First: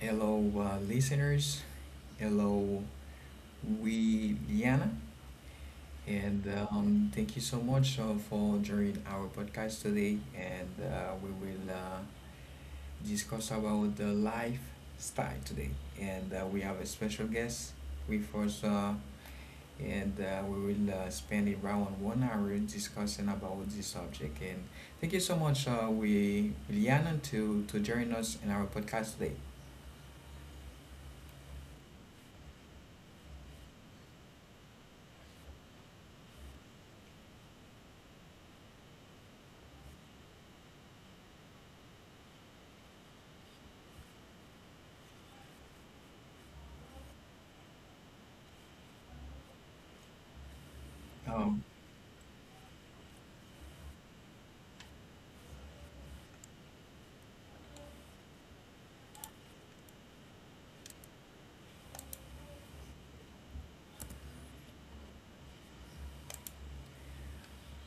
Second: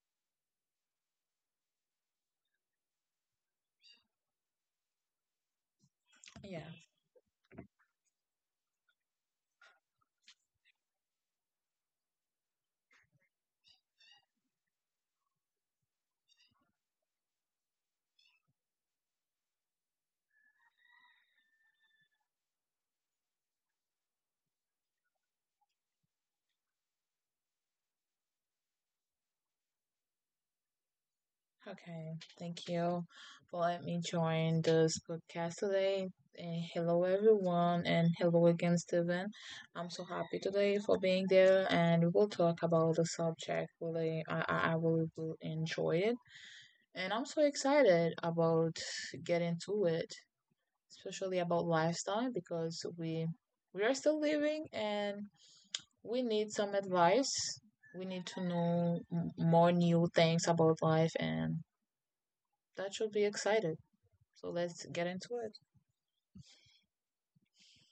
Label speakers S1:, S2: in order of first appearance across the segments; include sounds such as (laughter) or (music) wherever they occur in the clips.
S1: Hello, listeners. Hello, we Diana, and
S2: Yeah,
S1: um, thank you so much for joining our podcast today. And We will discuss about the lifestyle today. And We have a special guest with us, and we will spend around 1 hour discussing about this subject. And thank you so much, we Liana, to join us in our podcast today.
S2: okay. Thank you for letting me join this podcast today. And hello, everyone, and hello again, Steven. I'm so happy today for being there, and we will talk about the subject. Really, I will enjoy it, and I'm so excited about getting to it, especially
S1: Um,
S2: about lifestyle because we are still living, and we need some advice. We need to know more new things about life, and that should be excited. So let's get into it.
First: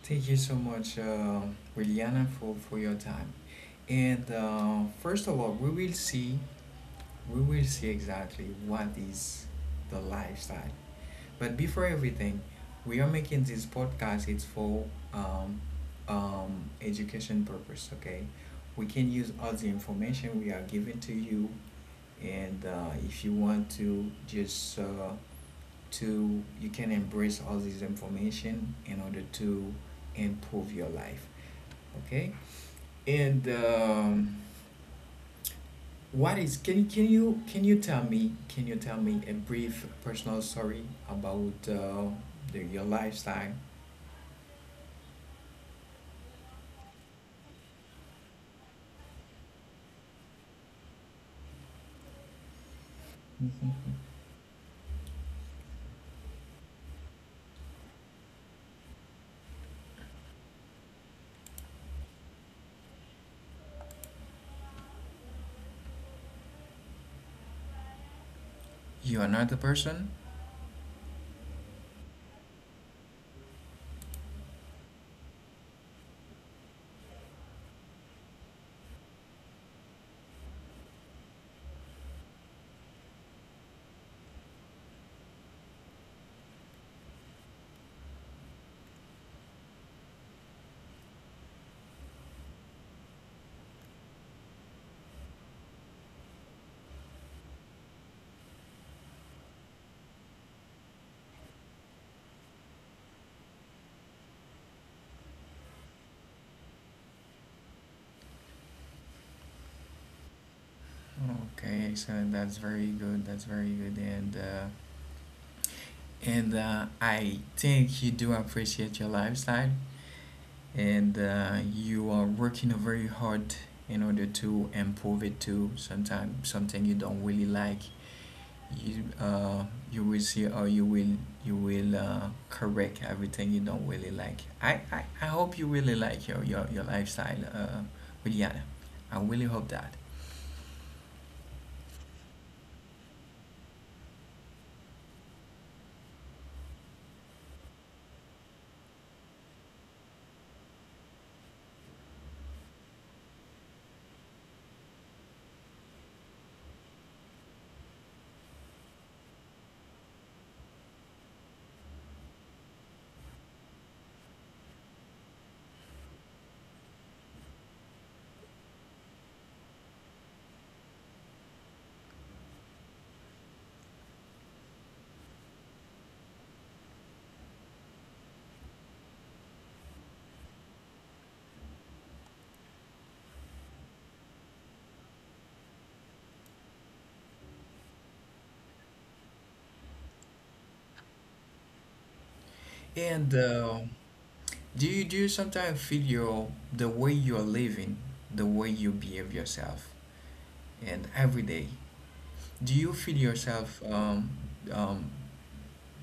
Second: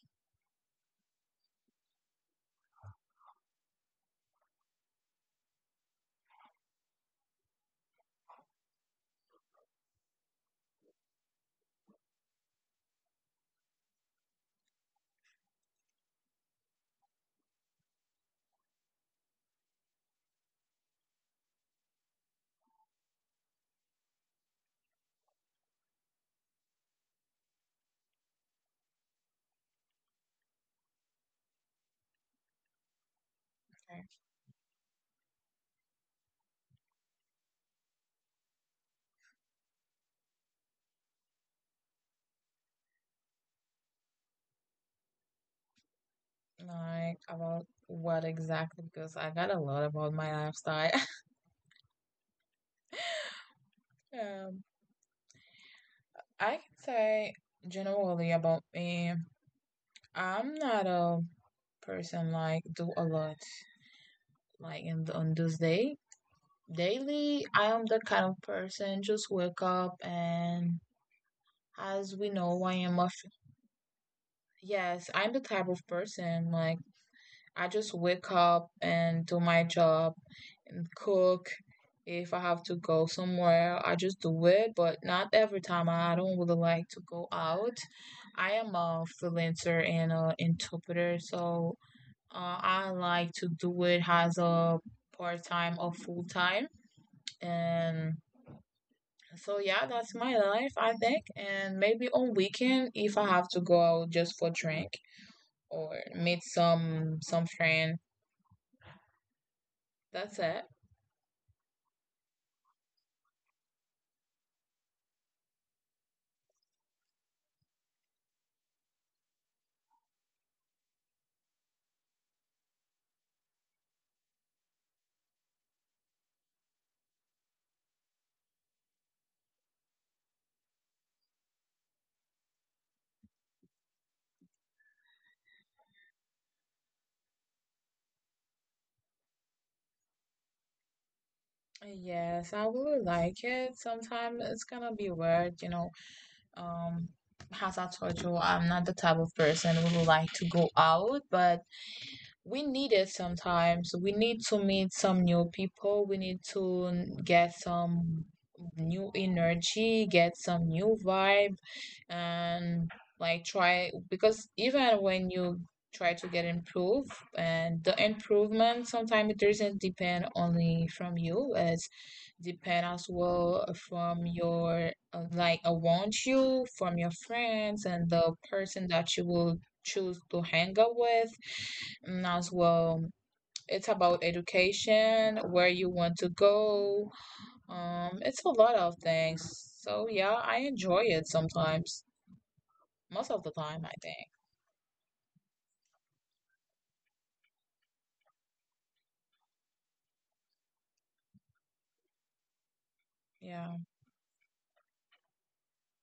S1: Thank you so much, Liliana, for your time. And First of all, we will see exactly what is the lifestyle. But before everything, we are making this podcast. It's for um, education purpose. Okay, we can use all the information we are giving to you, and if you want to, just to you can embrace all this information in order to improve your life. Okay. And
S2: Okay.
S1: what is can you tell me can you tell me a brief personal story about your lifestyle?
S2: Like about what exactly? Because I got a lot about my lifestyle. (laughs)
S1: Mhm.
S2: um, I can say generally about me. I'm not a person like do a lot like in on this day daily. I am the kind of person
S1: You
S2: just
S1: are not
S2: wake
S1: a
S2: up
S1: person.
S2: and as we know, I am yes. I'm the type of person like I just wake up and do my job and cook. If I have to go somewhere, I just do it, but not every time. I don't really like to go out. I am a freelancer and an interpreter, so I like to do it as a part time or full time. And so yeah, that's my life, I think. And maybe on weekend, if I have to go out just for drink or meet some friend, that's it.
S1: Okay, so that's very good. That's very good, and I think you do appreciate your lifestyle, and you are working very hard in order to improve it too. Sometimes something you don't really like you you will see or you will correct everything you don't really like. I hope you really like your lifestyle, Juliana. I really hope that.
S2: Yes, I would like it. Sometimes it's gonna be weird, you know. Um, as I told you, I'm not the type of person who would like to go out, but we need it sometimes. We need to meet some new people. We need to get some new energy, get some new vibe, and like try, because even when you try to get improved, and the improvement sometimes it doesn't depend only from you, it's depend as well from your like around you, from your friends and the person that you will choose to hang out with, and as well it's about education, where you want to go. Um, it's a lot of things, so yeah, I enjoy it sometimes, most
S1: And
S2: of the time, I think.
S1: Do you sometimes feel your the way you are living, the way you behave yourself, and every day? Do you feel
S2: Yeah.
S1: yourself? Um,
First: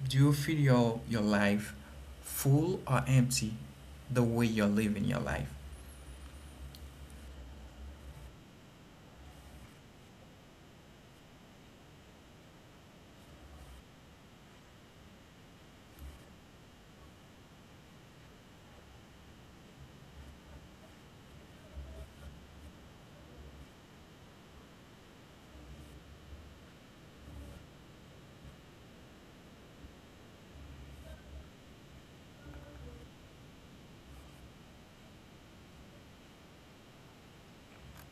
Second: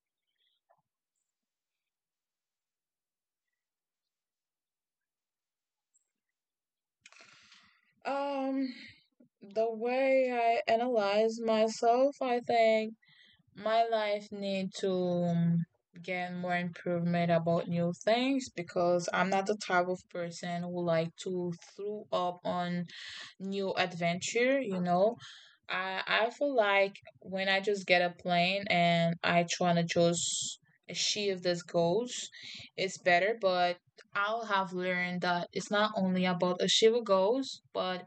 S1: do you feel your life full or empty? The way you're living your life.
S2: Um, the way I analyze myself, I think my life need to get more improvement about new things, because I'm not the type of person who like to throw up on new adventure, you know. I feel like when I just get a plane and I tryna just achieve these goals, it's better. But I'll have learned that it's not only about achieving goals, but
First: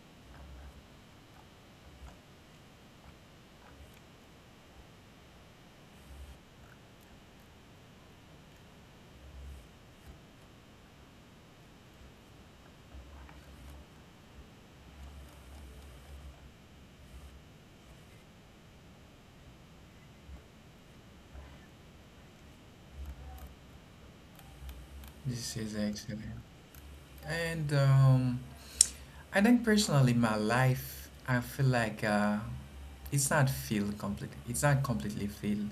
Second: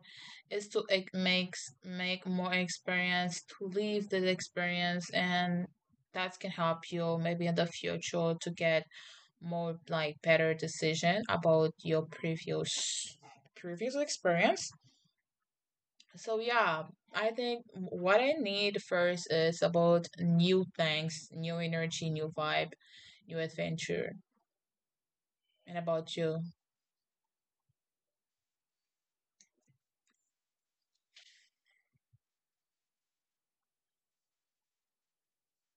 S2: is to like make more experience, to live this experience, and that can help you maybe in the future to get more like better decision about your previous experience. So yeah, I think what I need first is about new things, new energy, new vibe, new adventure.
S1: This
S2: And
S1: is
S2: about
S1: excellent.
S2: you?
S1: And I think personally, my life, I feel like it's not filled complete. It's not completely filled,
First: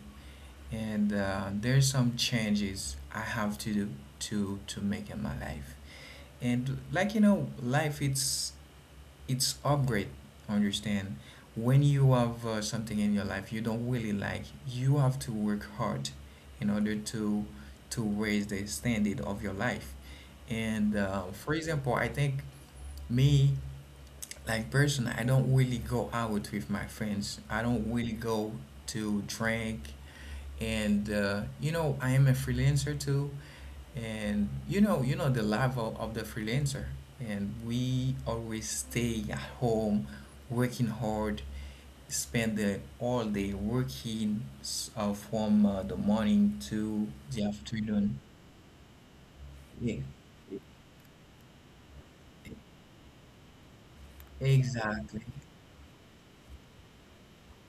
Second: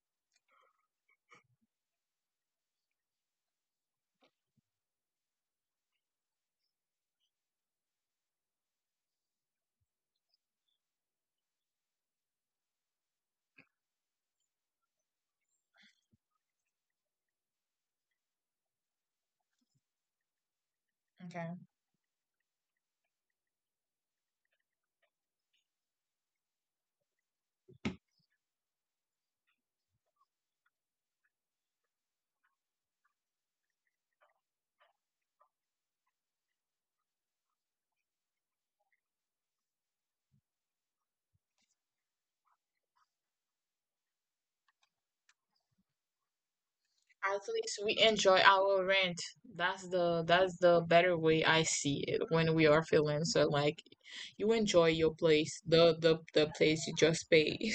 S1: and there's some changes I have to do to make in my life. And like you know, life it's upgrade. Understand? When you have something in your life you don't really like, you have to work hard in order to raise the standard of your life. And For
S2: Okay.
S1: example, I think me like person, I don't really go out with my friends, I don't really go to drink, and you know I am a freelancer too, and you know the level of the freelancer, and we always stay at home, working hard, spend the all day working from the morning to
S2: At
S1: the
S2: least we
S1: afternoon.
S2: enjoy our rent. That's
S1: Yeah.
S2: the better way I see it, when we are feeling so like you enjoy your
S1: Exactly.
S2: place, the place you just paid.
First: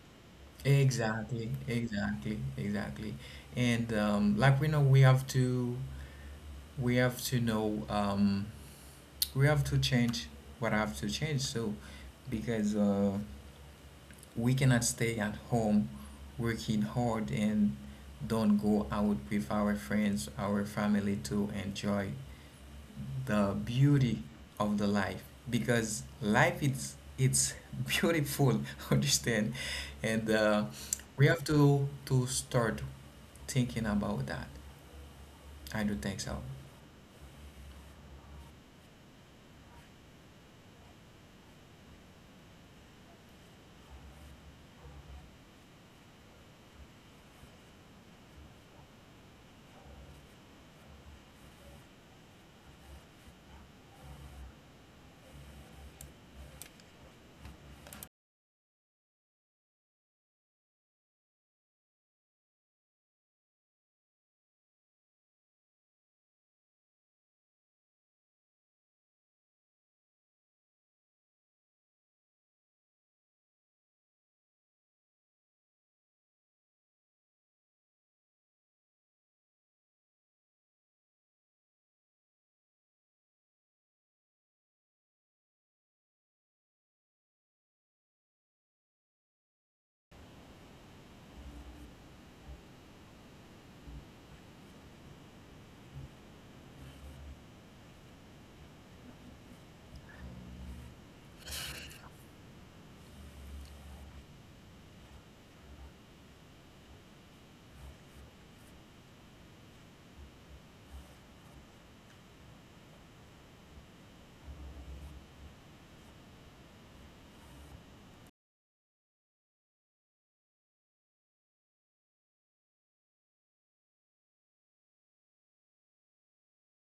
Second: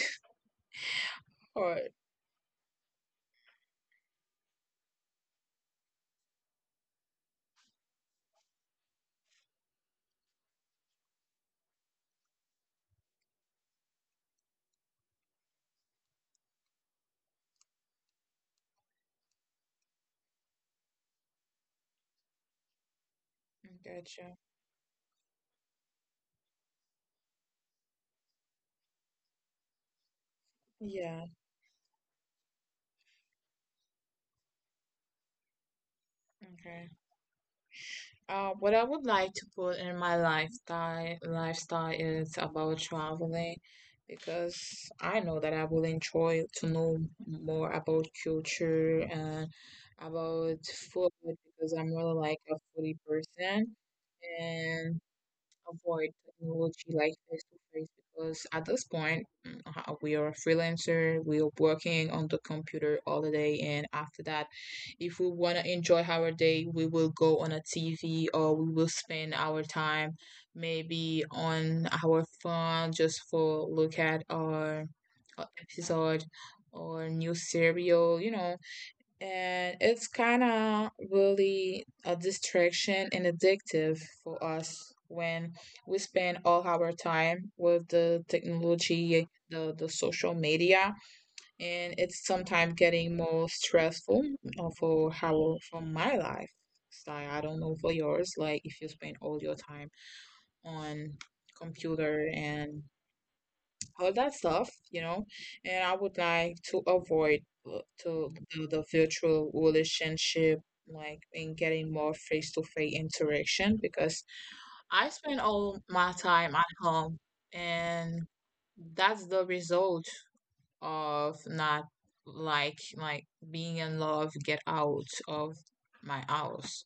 S2: (laughs) Or
S1: Exactly. And Like we know, we have to know, we have to change what have to change. So, because we cannot stay at home working hard and don't go out with our friends, our family, to enjoy the beauty
S2: gotcha.
S1: of the life. Because life is it's (laughs) beautiful, understand? And We
S2: Yeah.
S1: have to start thinking about that. I do think so.
S2: Okay. What I would like to put in my lifestyle is about traveling, because I know that I will enjoy to know more about culture and about food, because I'm really like a foodie person. And avoid technology, like face to face, because at this point we are a freelancer, we are working on the computer all the day, and after that, if we want to enjoy our day, we will go on a TV or we will spend our time maybe on our phone just for look at our episode or new serial, you know. And it's kind of really a distraction and addictive for us when we spend all our time with the technology, the social media. And it's sometimes getting more stressful, for how for my life style I don't know for yours, like if you spend all your time on computer and all that stuff, you know, and I would like to avoid, to the virtual relationship, like in getting more face-to-face interaction, because I spend all my time at home, and that's the result of not like being in love, get out of my house.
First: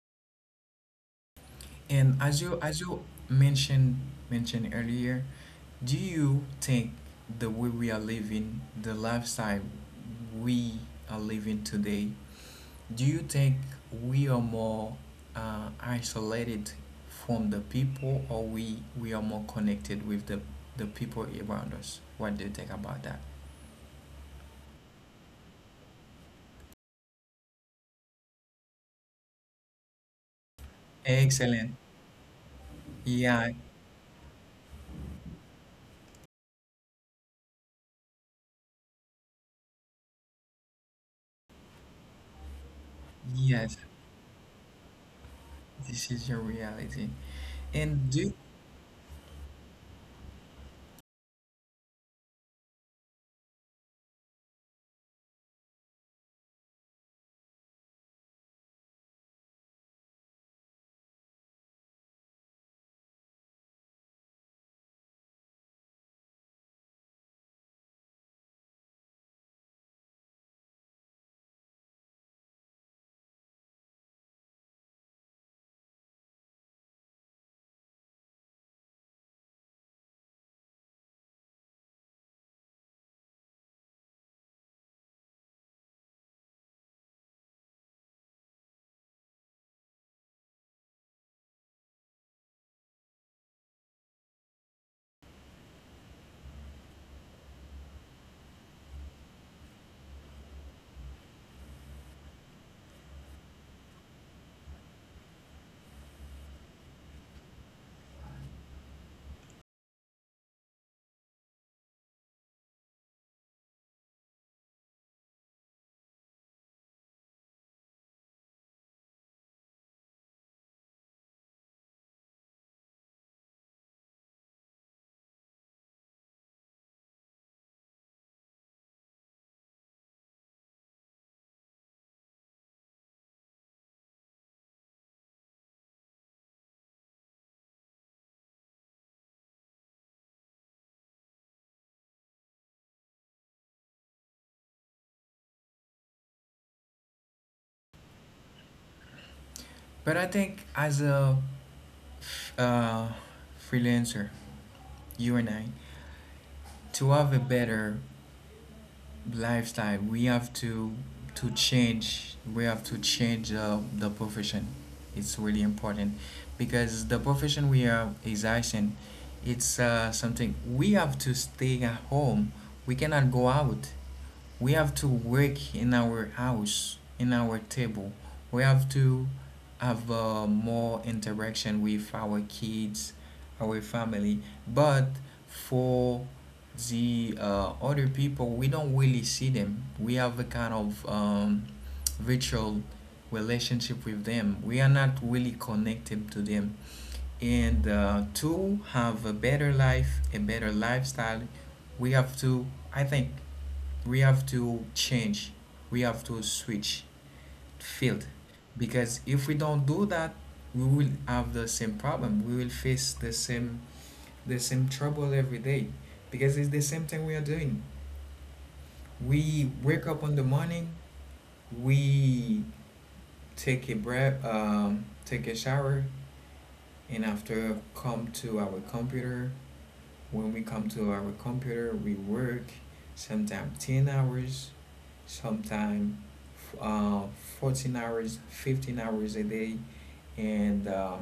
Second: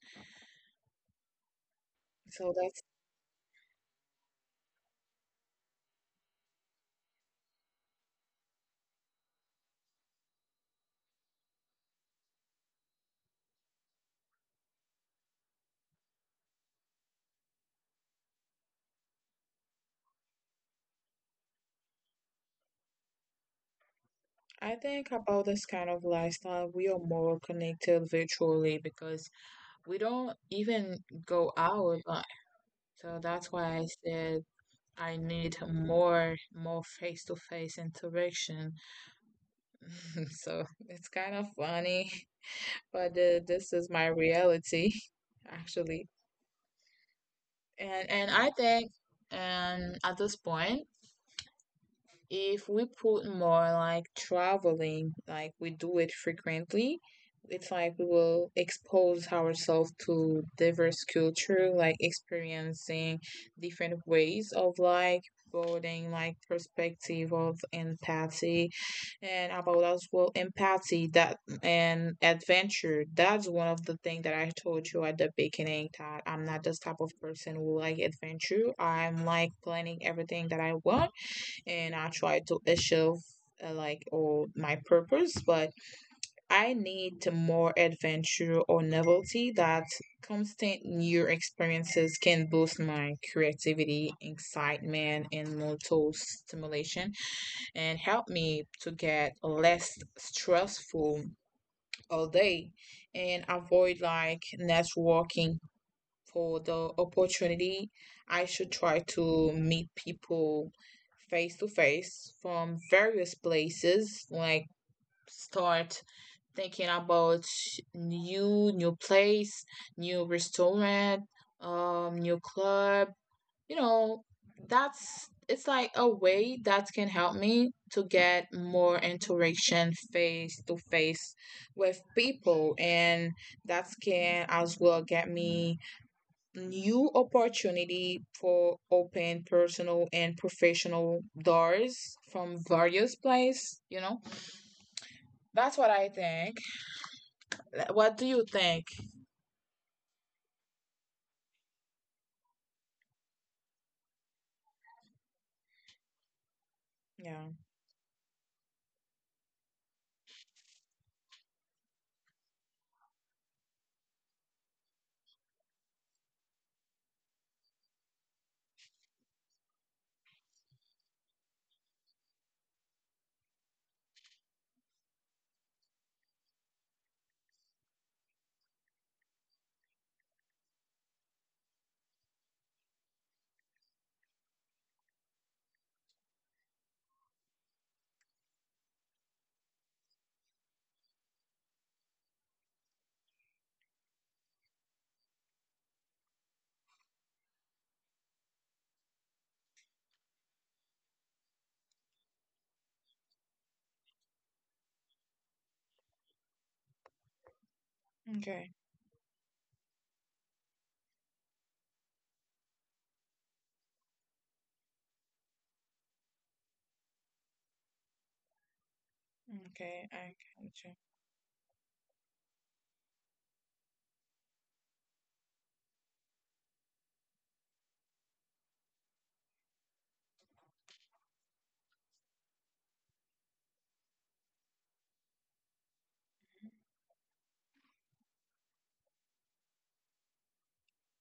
S1: And as you
S2: So that's
S1: as you mentioned mentioned earlier, do you think the way we are living, the lifestyle we are living today, do you think we are more isolated from the people, or we are more connected with the people around us? What do you think about that?
S2: I think about this kind of lifestyle, we are more connected virtually because we don't even go
S1: Excellent.
S2: out much. So that's
S1: Yeah,
S2: why I said I need more face-to-face interaction. (laughs) So it's kind of funny, but this
S1: yes,
S2: is my reality (laughs) actually.
S1: this is your reality.
S2: And
S1: And
S2: and
S1: do
S2: I think and at this point, if we put more like traveling, like we do it frequently, it's like we will expose ourselves to diverse culture, like experiencing different ways of like building like perspective of empathy, and about as well empathy that and adventure. That's one of the things that I told you at the beginning, that I'm not this type of person who like adventure. I'm like planning everything that I want and I try to achieve like all my purpose, but I need to more adventure or novelty, that constant new experiences can boost my creativity, excitement, and mental stimulation, and help me to get less stressful all day, and avoid like networking for the opportunity. I should try to meet people face to face from various places, like start thinking about new place, new restaurant, new club. You know, that's it's like a way that can help me to get more interaction face to face with people, and that can as well get me new opportunity for open personal and professional doors from various place, you know. That's what I think. What do you think?
S1: But I think as a uh, freelancer, you and I, to have a
S2: Yeah.
S1: better lifestyle, we have to change. We have to change the profession. It's really important because the profession we are exercising, it's something we have to stay at home. We cannot go out. We have to work in our house, in our table. We have to have more interaction with our kids, our family. But for the other people, we don't really see them. We have a kind of virtual relationship with them. We are not really connected to them. And To have a better life, a better lifestyle, we have to, I think, we have to change we have to switch field,
S2: Okay.
S1: because if we don't do that, we will have the same problem, we will face the same trouble every day, because it's the same thing we are doing. We wake
S2: Okay,
S1: up
S2: I
S1: in the morning,
S2: got
S1: we take a breath, take a shower, and after come to our computer. When we come to our computer, we work sometimes 10 hours, sometimes uh, 14 hours, 15 hours a day, and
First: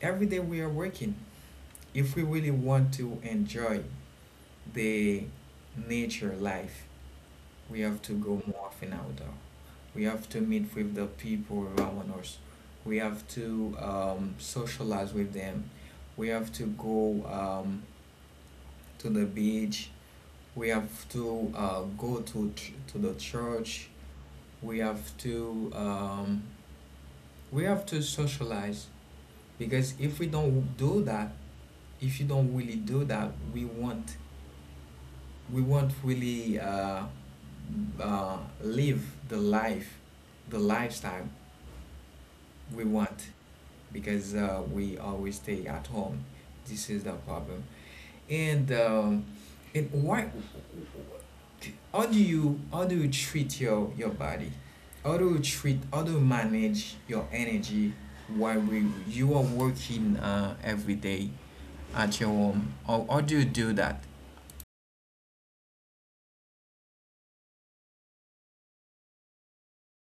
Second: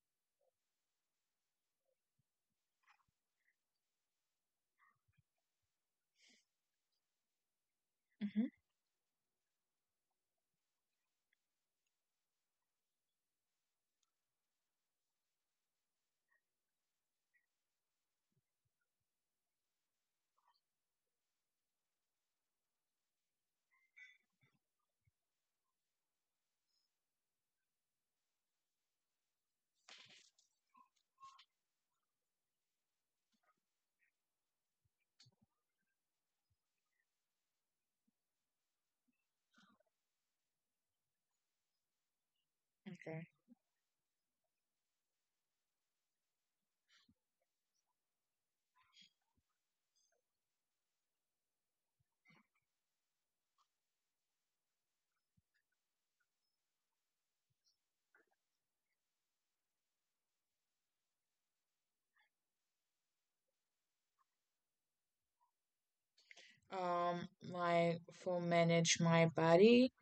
S1: every day we are working. If we really want to enjoy the nature life, we have to
S2: you.
S1: go
S2: Hmm.
S1: more often outdoor. We have to meet with the people around us. We have to socialize with them. We have to go um, to the beach. We have to to the church. We have to um, we have to socialize, because if we don't do that, if you don't really do that, we won't really live the life, the lifestyle we want,
S2: Okay.
S1: because we always stay at home. This is the problem. And um, and why how do you treat your body? How do you manage your energy while you are working every day at your home? How do you do that?
S2: Um, like for manage my body,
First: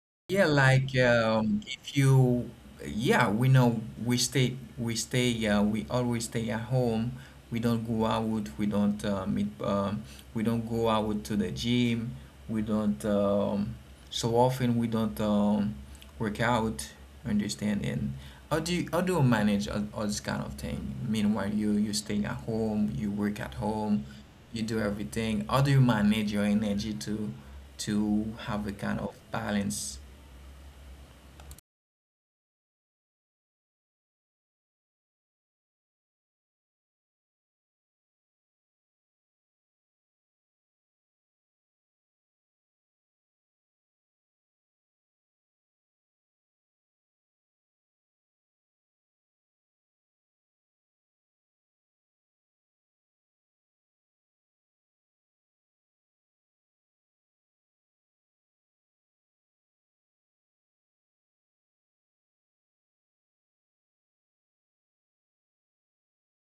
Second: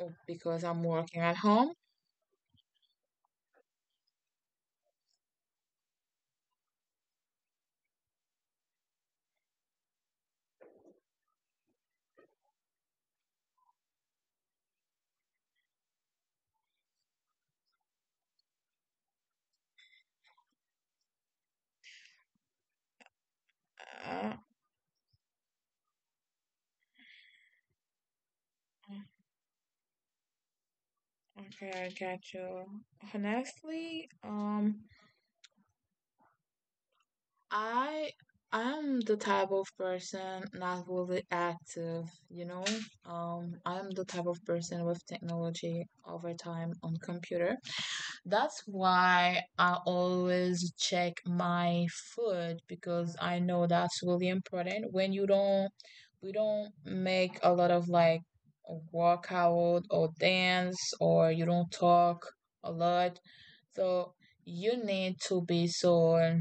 S2: oh,
S1: Yeah,
S2: because I'm
S1: like
S2: working at home.
S1: if you, yeah, we know we always stay at home. We don't go out. We don't meet. We don't go out to the gym. We don't. So often we don't work out. Understand? And how do you manage all this kind of thing? Meanwhile, you stay at home. You work at home.
S2: Uh,
S1: You do everything. How do you manage your energy to have a kind of balance?
S2: okay, I get you. Honestly, I I'm the type of person not really active, you know. I'm the type of person with technology over time on computer. That's why I always check my food, because I know that's really important. When you don't, we don't make a lot of like workout or dance, or you don't talk a lot. So you need to be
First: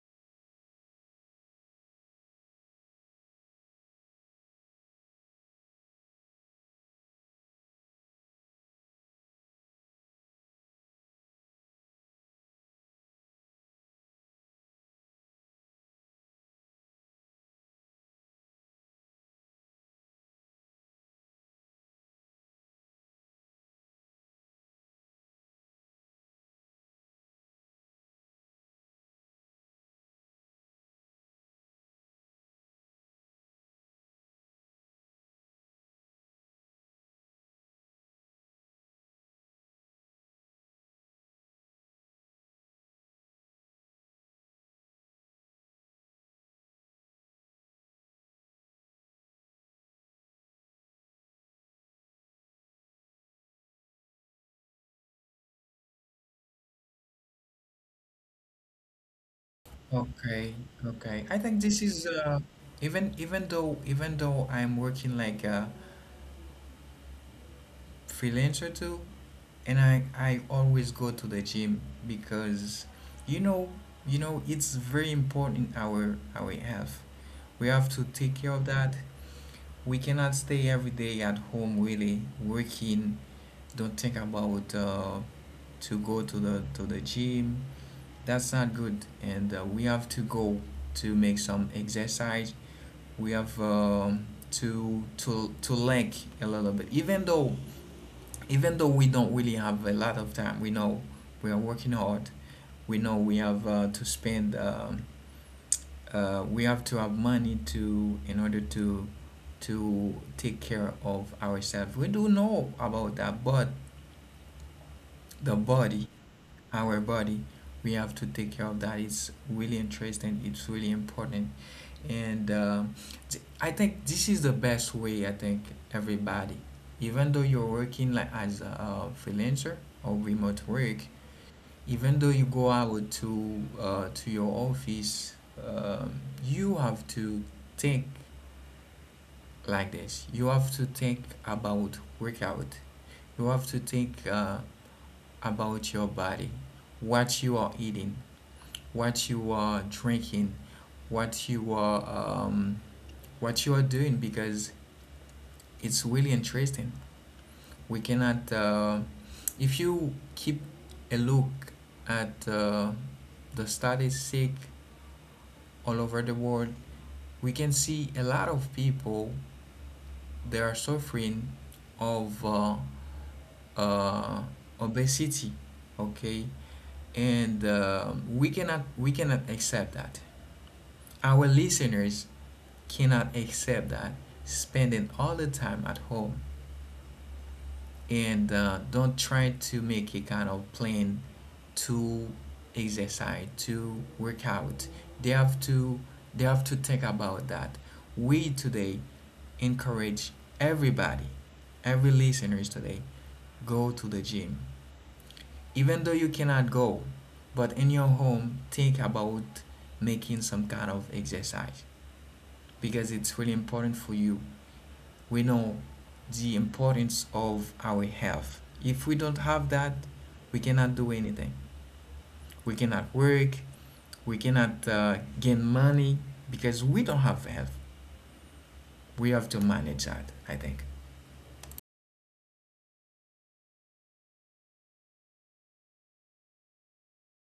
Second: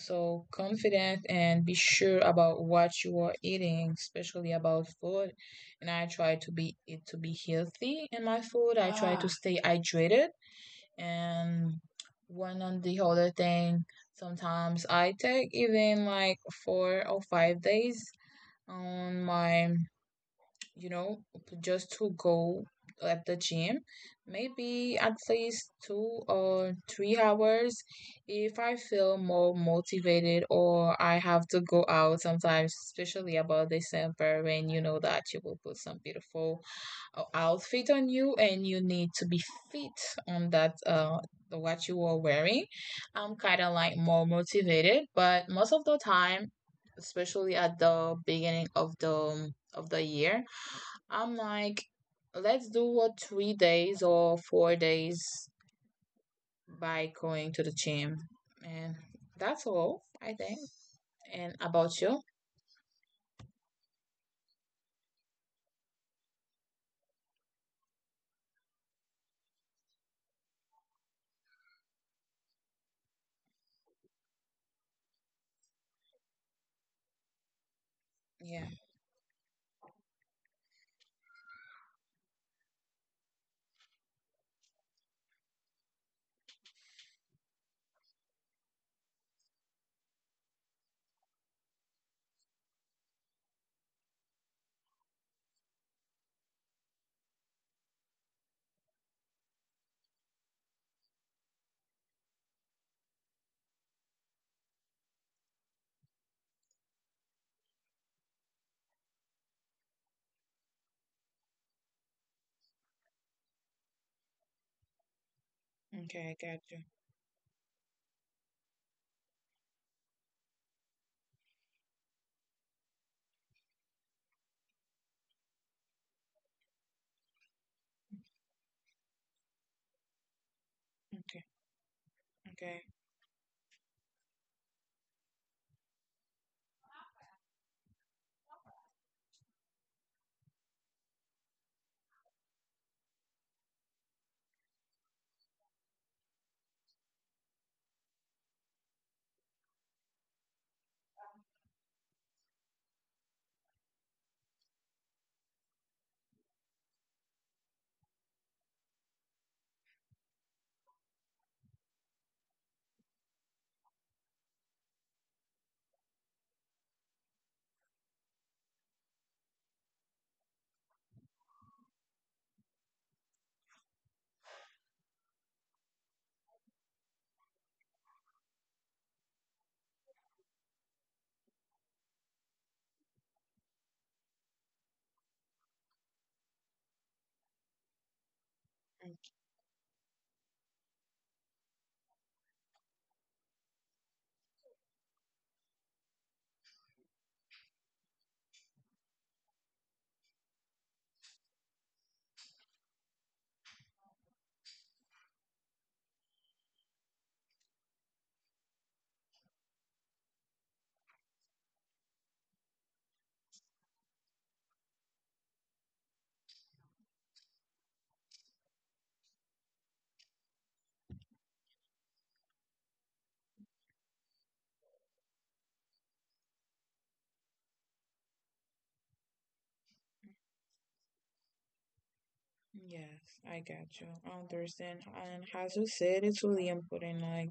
S2: so confident and be sure about what you are eating, especially about food. And I try to be it to be healthy in my food. I try to, yeah, stay hydrated. And one on the other thing, sometimes I take even like 4 or 5 days on my, you know, just to go at the gym. Maybe at least 2 or 3 hours, if I feel more motivated or I have to go out sometimes, especially about December, when you know that you will put some beautiful outfit on you, and you need to be fit on that what you are wearing. I'm kind of like more motivated, but most of the time, especially at the beginning of the year, I'm like let's do a 3 days or 4 days by going to the gym. And that's all I
S1: Okay,
S2: think.
S1: okay. I think
S2: And
S1: this
S2: about
S1: is
S2: you?
S1: uh, even even though I'm working like a freelancer too, and I always go to the gym because you know you know it's very important our health. We have to take care of
S2: Yeah.
S1: that. We cannot stay every day at home really working. Don't think about to go to the gym. That's not good, and we have to go to make some exercise. We have to link a little bit. Even though we don't really have a lot of time, we know we are working hard. We know we have to spend. We have to have money to in order to take care of ourselves. We do know about that, but the body
S2: Okay, I got you.
S1: our body, we have to take care of that. It's really interesting, it's really important, and I think this is the best way. I think everybody, even though you're working like as a freelancer or remote work,
S2: Okay.
S1: even though you go
S2: Okay.
S1: out to your office, um, you have to think like this. You have to think about workout. You have to think about your body, what you are eating, what you are drinking, what you are um, what you are doing, because it's really interesting. We cannot if you keep a look at the statistics all over the world, we can see a lot of people, they are suffering of uh, obesity. Okay, and we cannot accept that. Our listeners cannot accept that, spending all the time at home and don't try to make a kind of plan to exercise, to work out. They have to they have to think about that. We today encourage everybody, every listeners today, go to the gym. Even though you cannot go, but in your home, think about making some kind of exercise, because it's really important for you. We know the importance of our health. If we don't have that, we cannot do anything. We cannot work. We cannot gain money because we don't have health. We have to manage that, I think.
S2: Yes, I got you. I understand. And as you said, it's really important, like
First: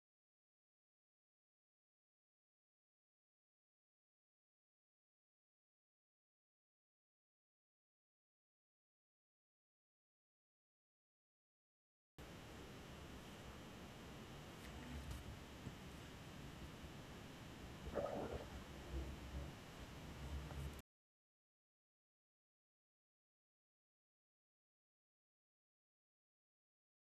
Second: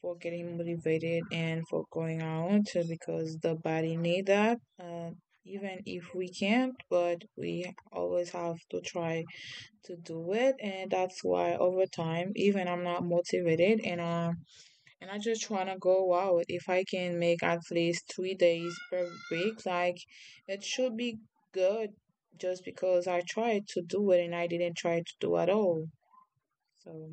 S2: for getting motivated and for going out, too, because the body need that. Even if we can't, but we always have to try to do it, and that's why over time, even I'm not motivated, and I just want to go out. If I can make at least 3 days per week, like, it should be good, just because I tried to do it and I didn't try to do at all. So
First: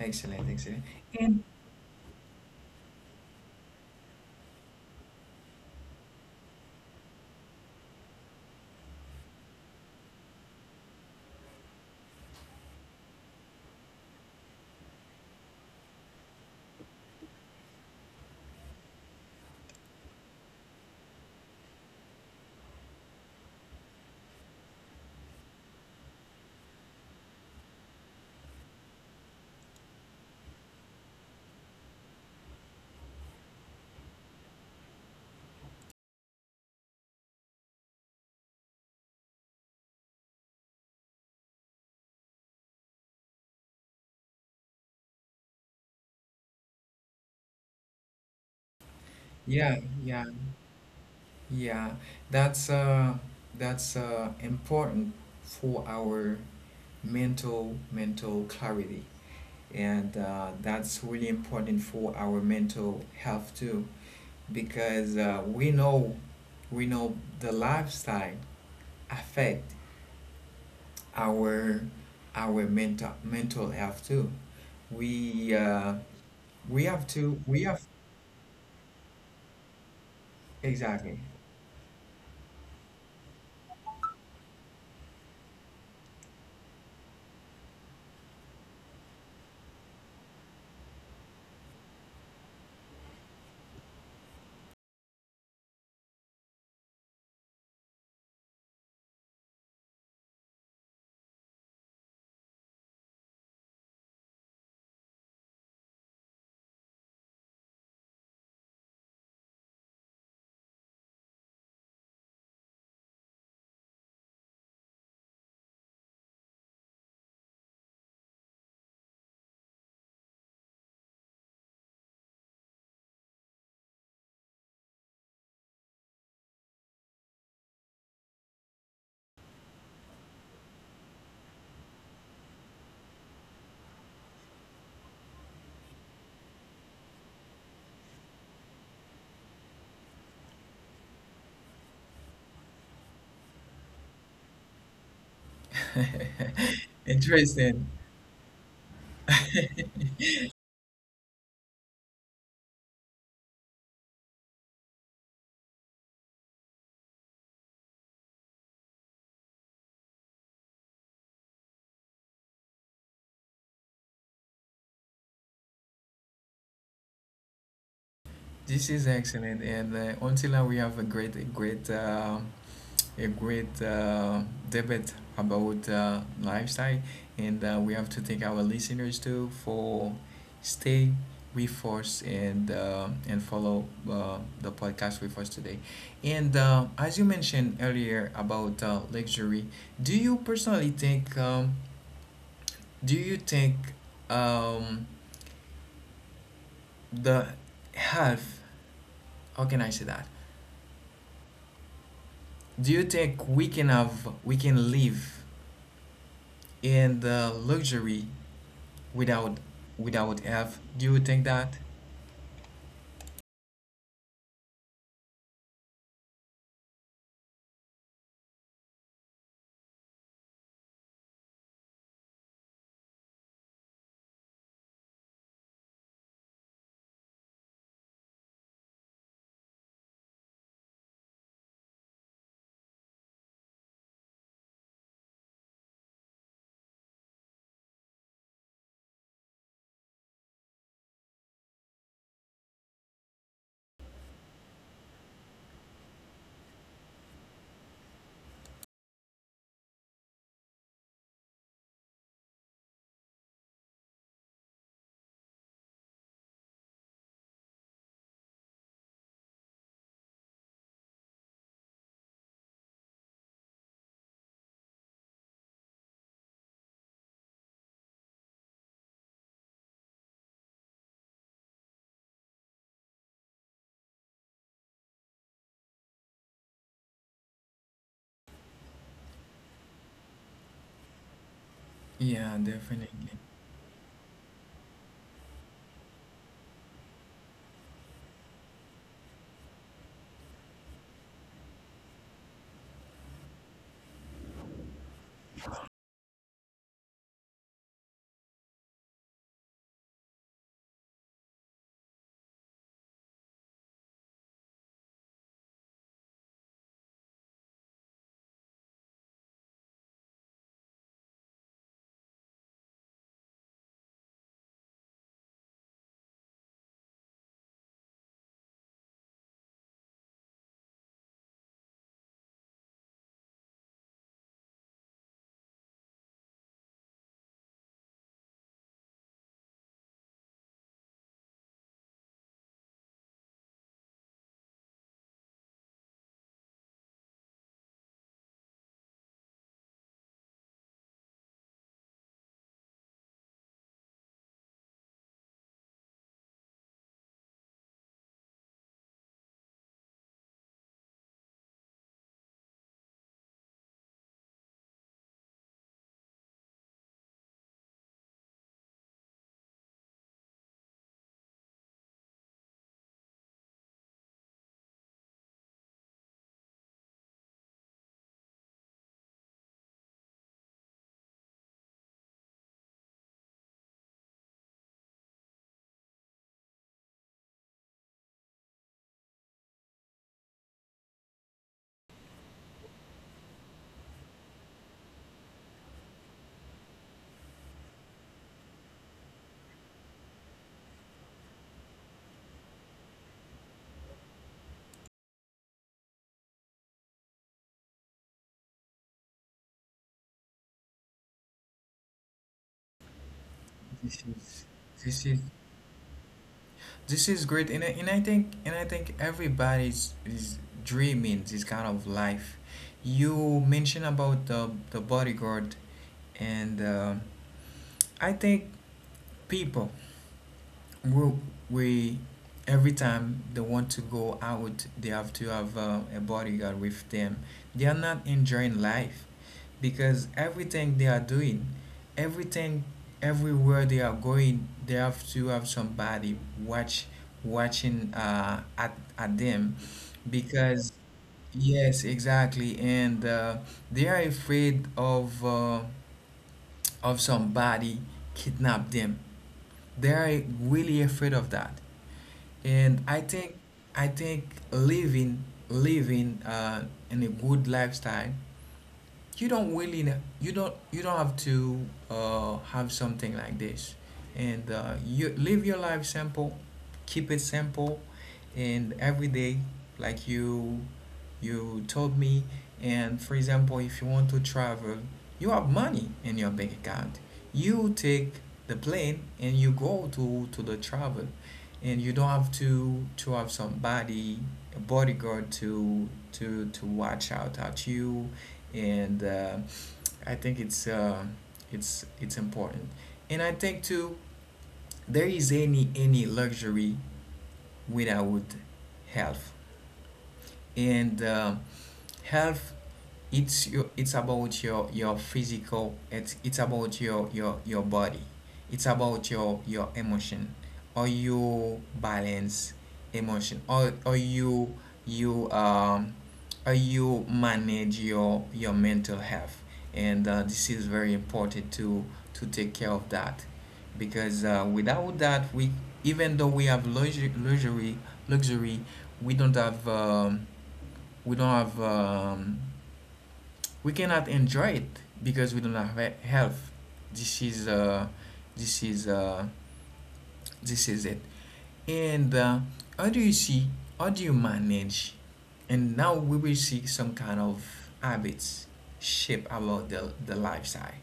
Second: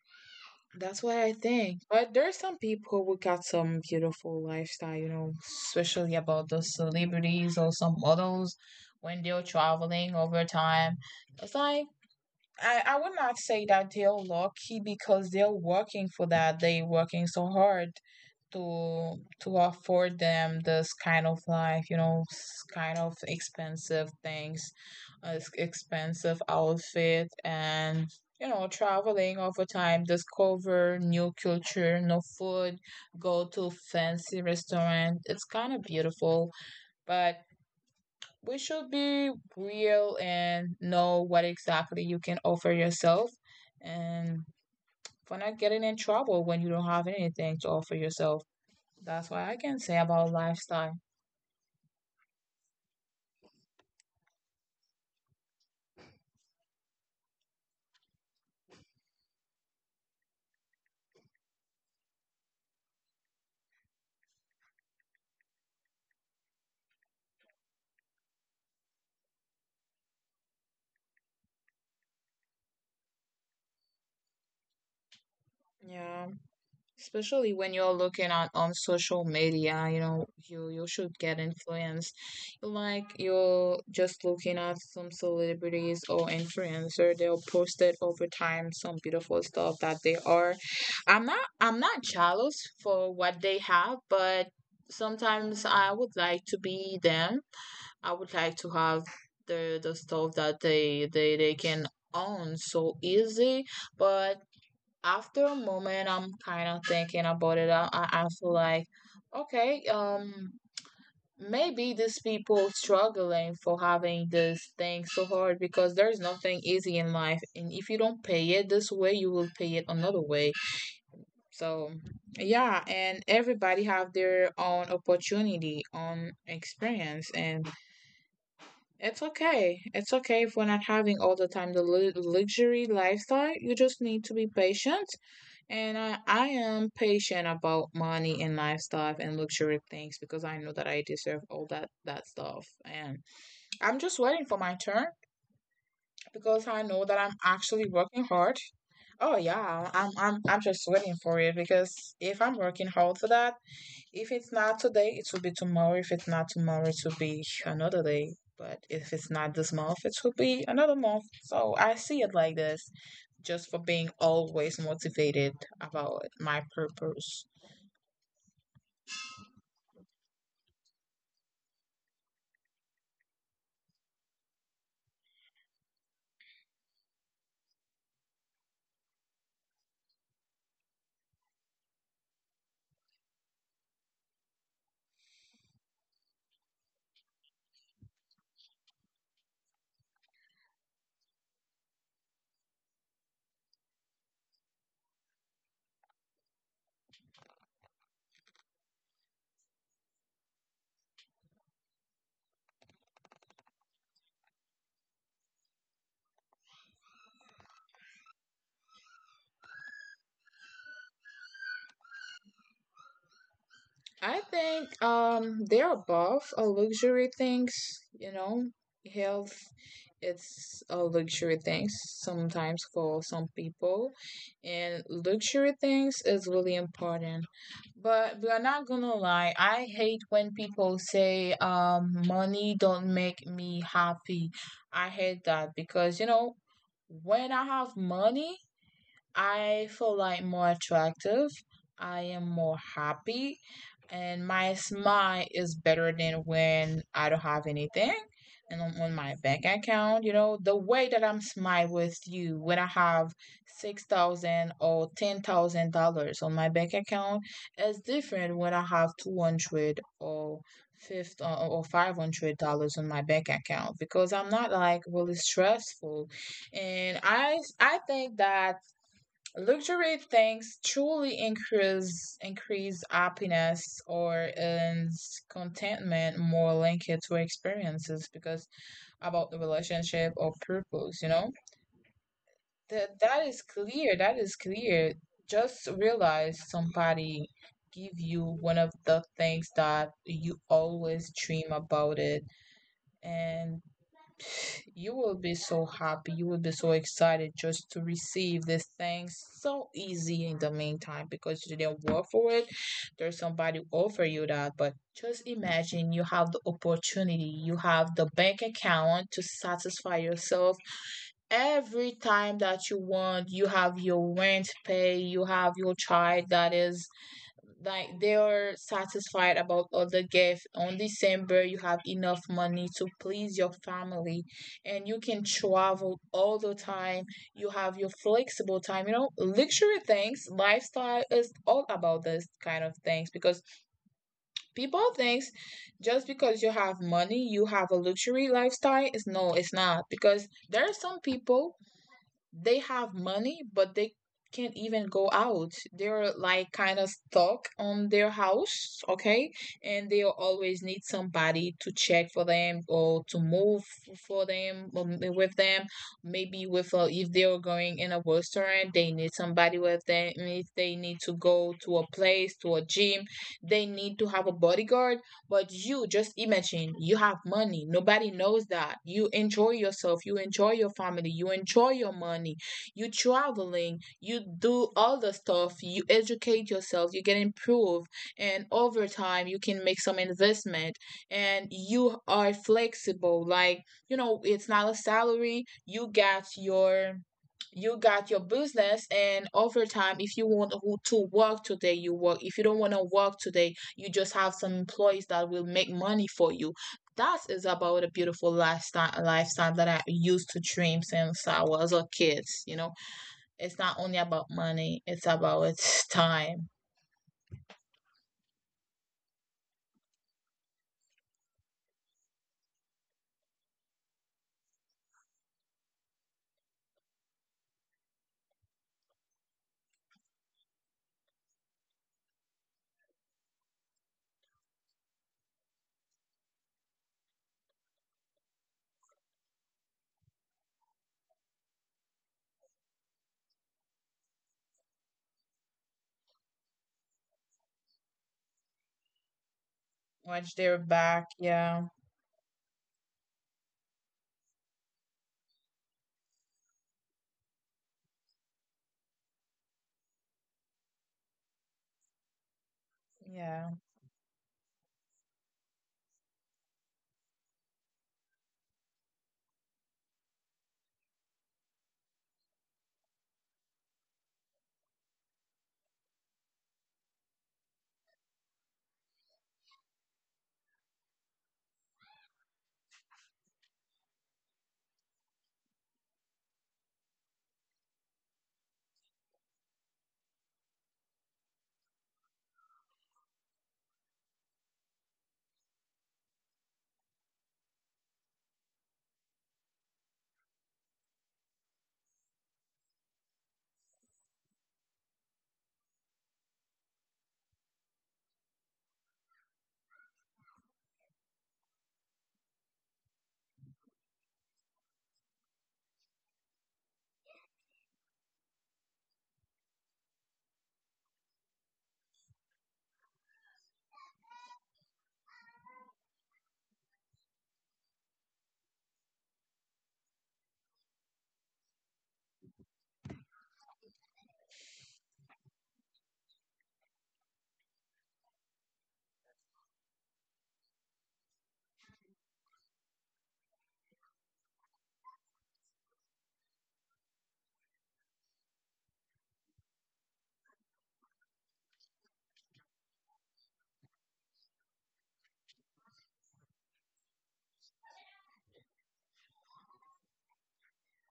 S1: Excellent, excellent.
S2: that's what I
S1: And
S2: think. But there's some people who got some beautiful lifestyle, you know, especially about the celebrities or some models, when they're traveling over time. It's like I would not say that they're lucky, because they're working for that. They're working so hard to afford them this kind of life, you know, kind of expensive things, expensive outfit, and you know, traveling all the time, discover new culture, new food, go to fancy restaurant. It's kind of beautiful, but we should be real and know what exactly you can offer yourself, and for not getting in trouble when you don't have anything to offer yourself. That's what I
S1: yeah,
S2: can say
S1: yeah,
S2: about lifestyle.
S1: yeah. That's uh, that's important for our mental clarity. And That's really important for our mental health too, because we know the lifestyle affect our our mental health too. We uh,
S2: Yeah.
S1: we have to
S2: Especially
S1: we
S2: when
S1: have
S2: you're looking at on social media, you know, you should
S1: Exactly.
S2: get influenced. Like, you're just looking at some celebrities or influencer, they'll post it over time some beautiful stuff that they are. I'm not jealous for what they have, but sometimes I would like to be them. I would like to have the stuff that they can own so easy. But after a moment, I'm kind of thinking about it. I feel like, okay, maybe these people struggling for having this thing so hard because there's nothing easy in life, and if you don't pay it this way, you will pay it another way. So yeah, and everybody have their own opportunity, own experience, and it's okay. It's okay if we're not having all the time the luxury lifestyle. You just need to be patient. And I am patient about money and lifestyle and luxury things because I know that I deserve all that stuff. And I'm just waiting for my turn because I know that I'm
S1: Interesting.
S2: actually working hard. Oh yeah, I'm just waiting for it because if I'm working hard for that, if it's not today, it will be tomorrow. If it's not tomorrow, it will be another day. But if it's not this month, it will be another month. So I see it like this, just for being always motivated about my purpose.
S1: This is excellent, and until now we have a great a great debate about lifestyle, and we have to thank our listeners too for stay with us, and and follow the podcast with us today. And As you mentioned earlier about luxury, do you personally think do you think um, the health? How can I say that? Do you think we can live in the luxury without without F. Do you think that?
S2: I think they're both a luxury things, you know. Health, it's a luxury things sometimes for some people, and luxury things is really important. But we are not gonna lie, I hate when people say money don't make me happy. I hate that because, you know, when I have money, I feel like more attractive. I am more happy, and my smile is better than when I don't have anything. And on my bank account, you know, the way that I'm smile with you when I have $6,000 or $10,000 on my bank account is different when I have 200 or fifth or $500 on my bank account, because I'm not like really stressful. And I think that luxury things truly increase happiness or earns contentment more linked to experiences, because about the relationship or purpose, you know?
S1: Yeah,
S2: That
S1: definitely.
S2: that is clear, that is clear. Just realize somebody give you one of the things that you always dream about it, and you will be so happy. You will be so excited just to receive these things so easy in the meantime because you didn't work for it. There's somebody offer you that, but just imagine you have the opportunity, you have the bank account to satisfy yourself every time that you want. You have your rent pay, you have your child that is like they are satisfied about all the gifts. On December, you have enough money to please your family, and you can travel all the time. You have your flexible time. You know, luxury things lifestyle is all about this kind of things, because people thinks just because you have money you have a luxury lifestyle, it's no, it's not, because there are some people, they have money, but they can't even go out. They're like kind of stuck on their house, okay? And they always need somebody to check for them or to move for them, with them. Maybe with if they are going in a restaurant, they need somebody with them. If they need to go to a place, to a gym, they need to have a bodyguard. But you just imagine you have money. Nobody knows that. You enjoy yourself, you enjoy your family, you enjoy your money, you traveling, you do all the stuff, you educate yourself, you get improved, and over time you can make some investment, and you are flexible. Like, you know, it's not a salary, you got your business, and over time, if you want to work today, you work. If you don't want to work today, you just have some employees that will make money for you. That is about a beautiful lifestyle that I used to dream since I was a kid. You know, it's not only about money, it's
S1: This is
S2: about time.
S1: this is great, and I think everybody's is dreaming this kind of life. You mentioned about the bodyguard, and I think people we, we every time they want to go out they have to have a bodyguard with them. They are not enjoying life because everything they are doing, everything everywhere they are going they have to have somebody watch watching at them,
S2: Watch their
S1: because…
S2: back, yeah.
S1: Yes, exactly. And they are afraid of somebody kidnap them. They are really afraid of that, and I think
S2: Yeah.
S1: I think living in a good lifestyle, you don't have to have something like this. And you live your life simple, keep it simple, and every day, like you told me, and for example, if you want to travel, you have money in your bank account, you take the plane and you go to the travel. And you don't have to have somebody, a bodyguard, to watch out at you. And I think it's important. And I think too, there is any luxury without health. And health, it's about your physical, it's about your body, it's about your emotion, or you balance emotion or you or you manage your mental health. And this is very important, to take care of that, because without that, we even though we have luxury, we don't have um, we don't have we cannot enjoy it because we don't have health. This is uh, this is uh, this is it. And how do you see? How do you manage? And now we will see some kind of habits shape about the lifestyle.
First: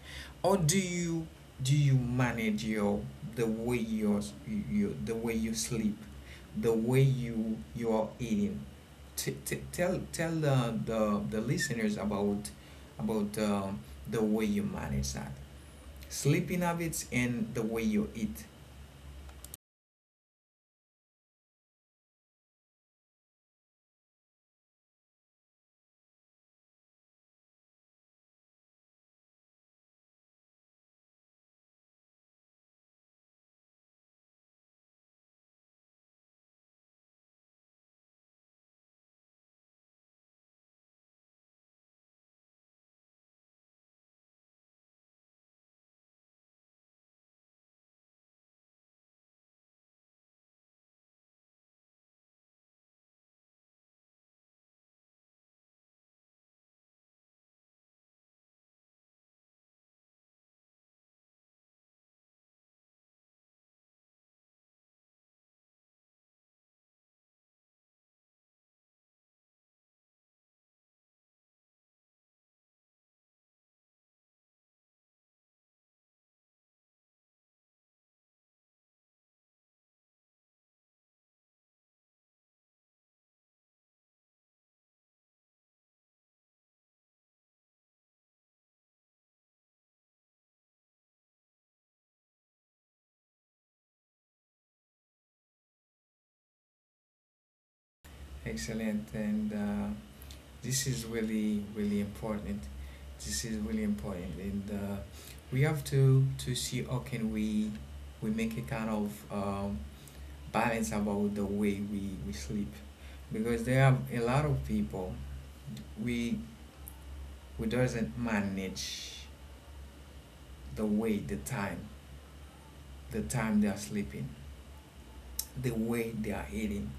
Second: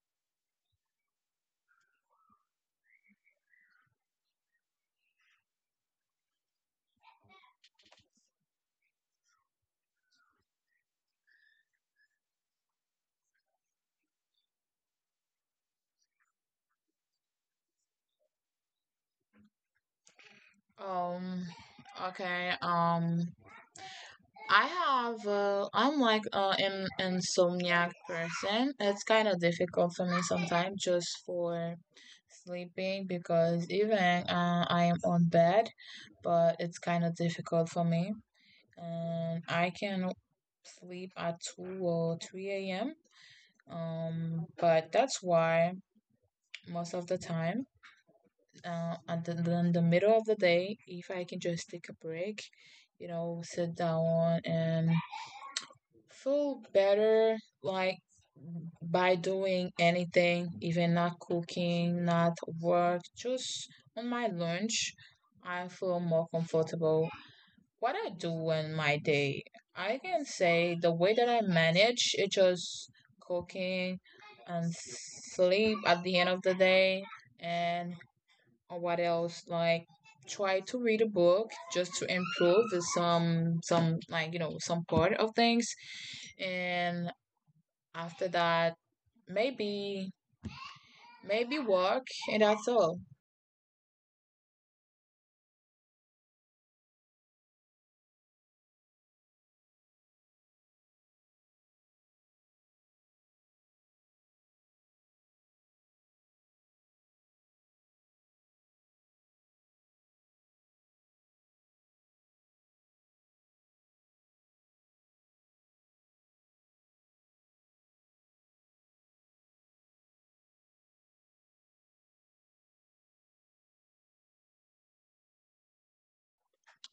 S1: How do you manage your the way your, you the way you sleep, the way you are eating? Tell the listeners about about um, the way you manage that, sleeping habits and the way you eat.
S2: Um okay, I have, I'm like an insomniac person. It's kind of difficult for me sometimes just for sleeping, because even I am on bed, but it's kind of difficult for me. I can sleep at 2 or 3 a.m. But that's why most of the time, uh, at the, in the middle of the day, if I can just take a break, you know, sit down and feel better, like, by doing anything, even not cooking, not work, just on my lunch, I feel more comfortable. What I do in my day, I can say the way that I manage it, just cooking and sleep at the end of the day, and or what else? Like, try to read a book just to improve some like, you know, some part of things, and after that, maybe maybe work, and that's all.
S1: Excellent. And this is really really important. This is really important. And we have to see how can we make a kind of balance about the way we sleep, because there are a lot of people we we doesn't manage the way the time the time they are sleeping, the way they are eating.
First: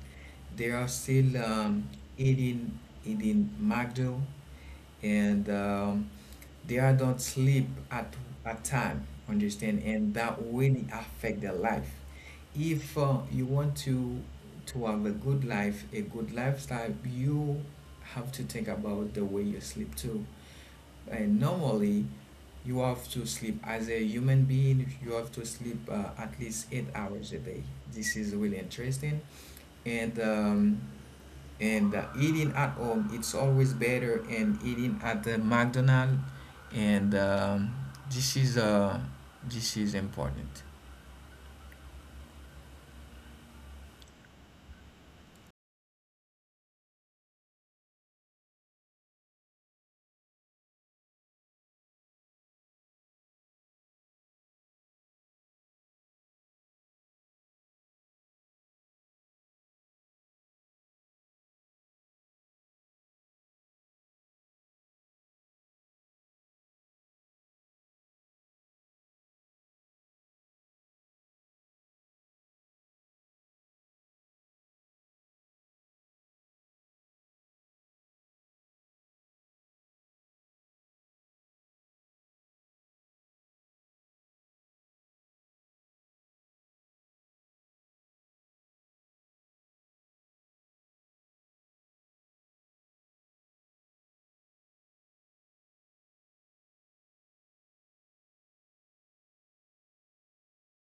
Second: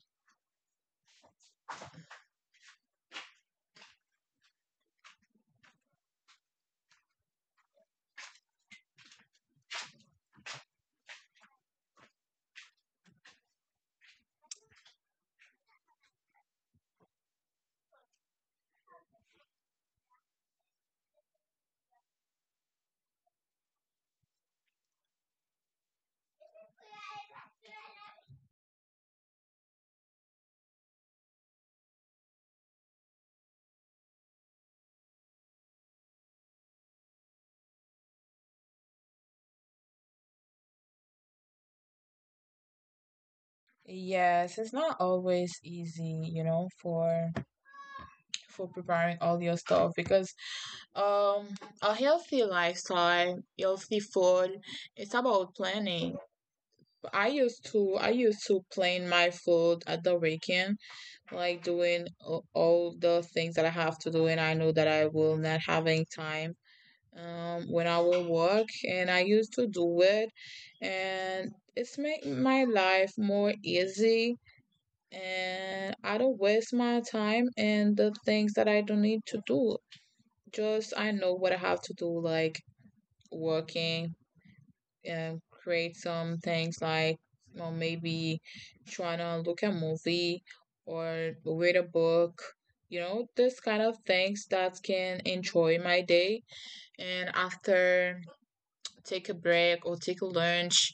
S1: They are still eating eating McDo, and they are don't sleep at a time. Understand? And that really affect their life. If you want to have a good life, a good lifestyle, you have to think about the way you sleep too. And normally, you have to sleep as a human being. You have to sleep at least 8 hours a day. This is really interesting. And um, and eating at home, it's always better than eating at the McDonald's. And this is uh, this is important.
S2: Yes, it's not always easy, you know, for preparing all your stuff, because um a healthy lifestyle, healthy food, it's about planning. I used to plan my food at the weekend, like doing all the things that I have to do, and I know that I will not having time when I will work. And I used to do it, and it's make my life more easy. And I don't waste my time and the things that I don't need to do. Just I know what I have to do, like working, create some things like, or maybe trying to look at a movie or read a book, you know, this kind of things that can enjoy my day, and after, take a break or take a lunch,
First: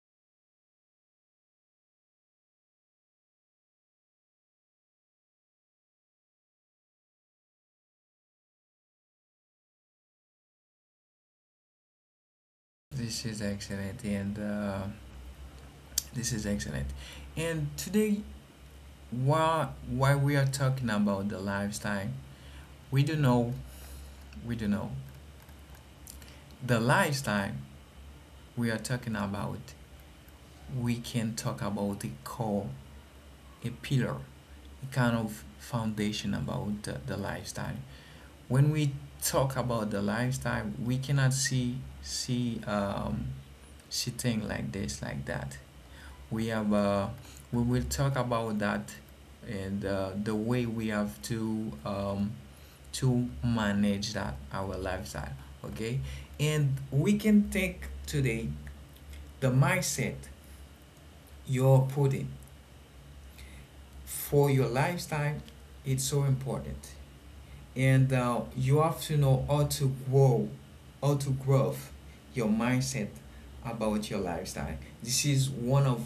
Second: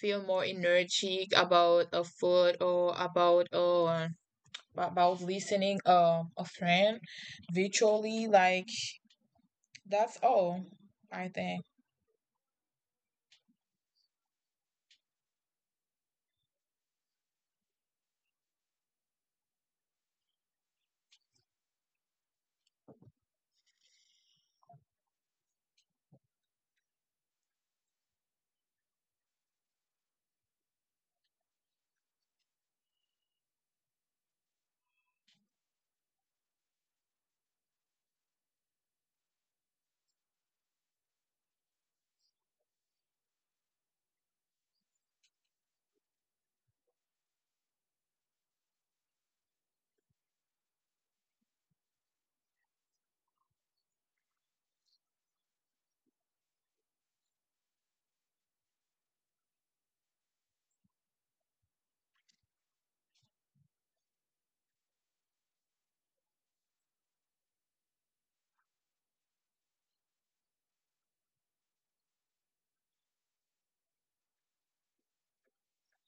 S2: feel more energetic about a food, or about listening a friend virtually, like, that's all, I think.
S1: This is excellent, and this is excellent. And today, why we are talking about the lifestyle, we do know we do know the lifestyle we are talking about, we can talk about a core, a pillar, a kind of foundation about the lifestyle. When we talk about the lifestyle, we cannot see thing like this, like that. We have uh, we will talk about that, and the way we have to manage that, our lifestyle. Okay, and we can take today the mindset you're putting for your lifestyle. It's so important, and you have to know how to grow your mindset about your lifestyle. This is one of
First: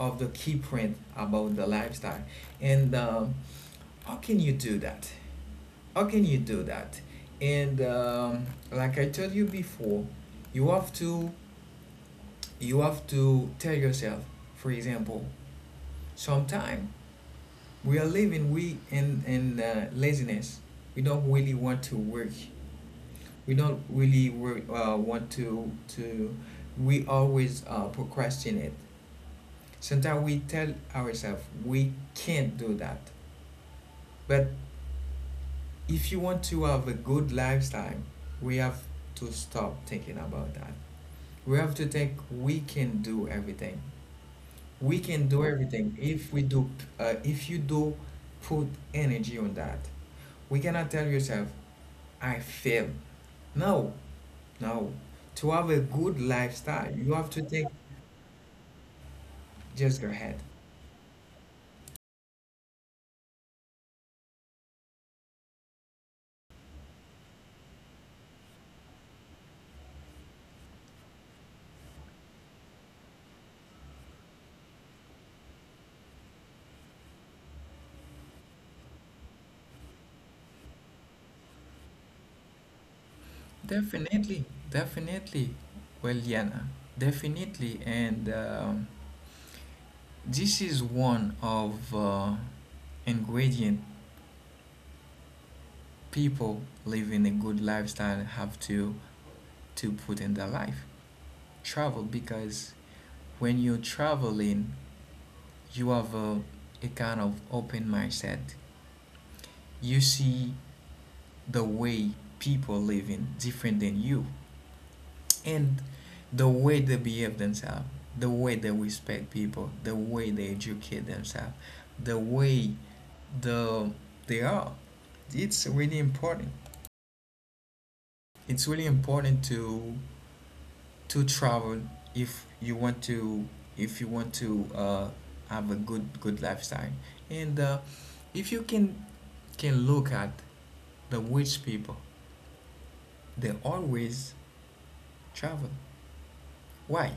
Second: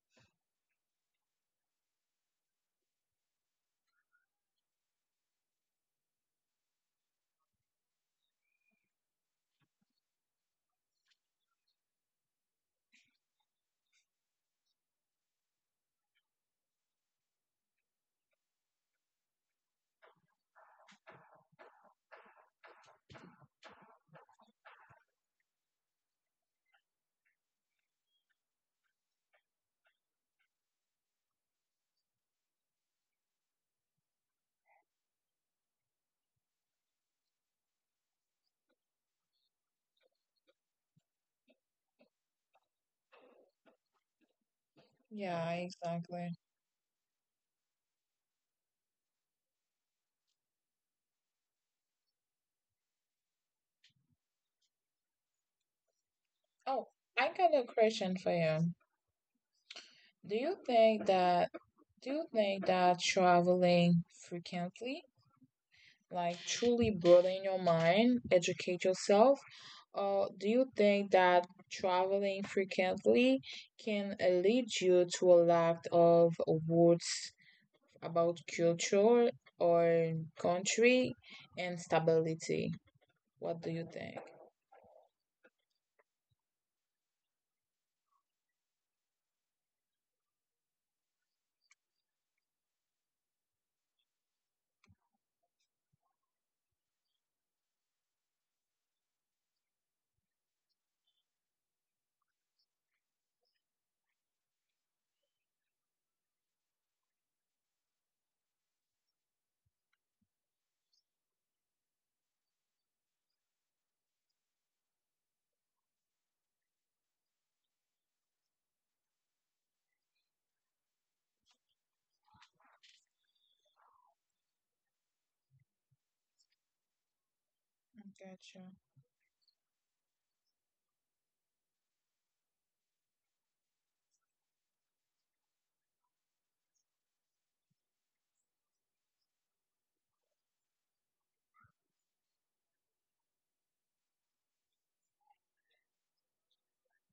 S1: of the key print about the lifestyle. And how can you do that how can you do that. And like I told you before, you have to you have to tell yourself, for example, sometime we are living we in laziness, we don't really want to work, we don't really work, want to we always procrastinate. Sometimes we tell ourselves we can't do that. But if you want to have a good lifestyle, we have to stop thinking about that. We have to think we can do everything, we can do
S2: Yeah,
S1: everything if
S2: exactly.
S1: we do uh, if you do put energy on that. We cannot tell yourself I fail. No, no. To have a good
S2: Oh,
S1: lifestyle, you have
S2: I
S1: to
S2: got
S1: take…
S2: a question for you.
S1: Just go
S2: Do
S1: ahead.
S2: you think that do you think that traveling frequently, like, truly broaden your mind, educate yourself, or do you think that traveling frequently can lead you to a lack of words about culture or country and stability? What do you think?
S1: Definitely, definitely. Well, Yana, definitely. And this is one of ingredient people living a good lifestyle have to put in their life. Travel, because when you're traveling, you have a kind of open mindset. You see the way people live in different than you, and the way they behave themselves, the way they respect people, the way they educate themselves, the way the they are, it's really important. It's
S2: Gotcha.
S1: really important to travel. If you want to, if you want to uh, have a good lifestyle. And if you can look at the rich people, they always travel. Why?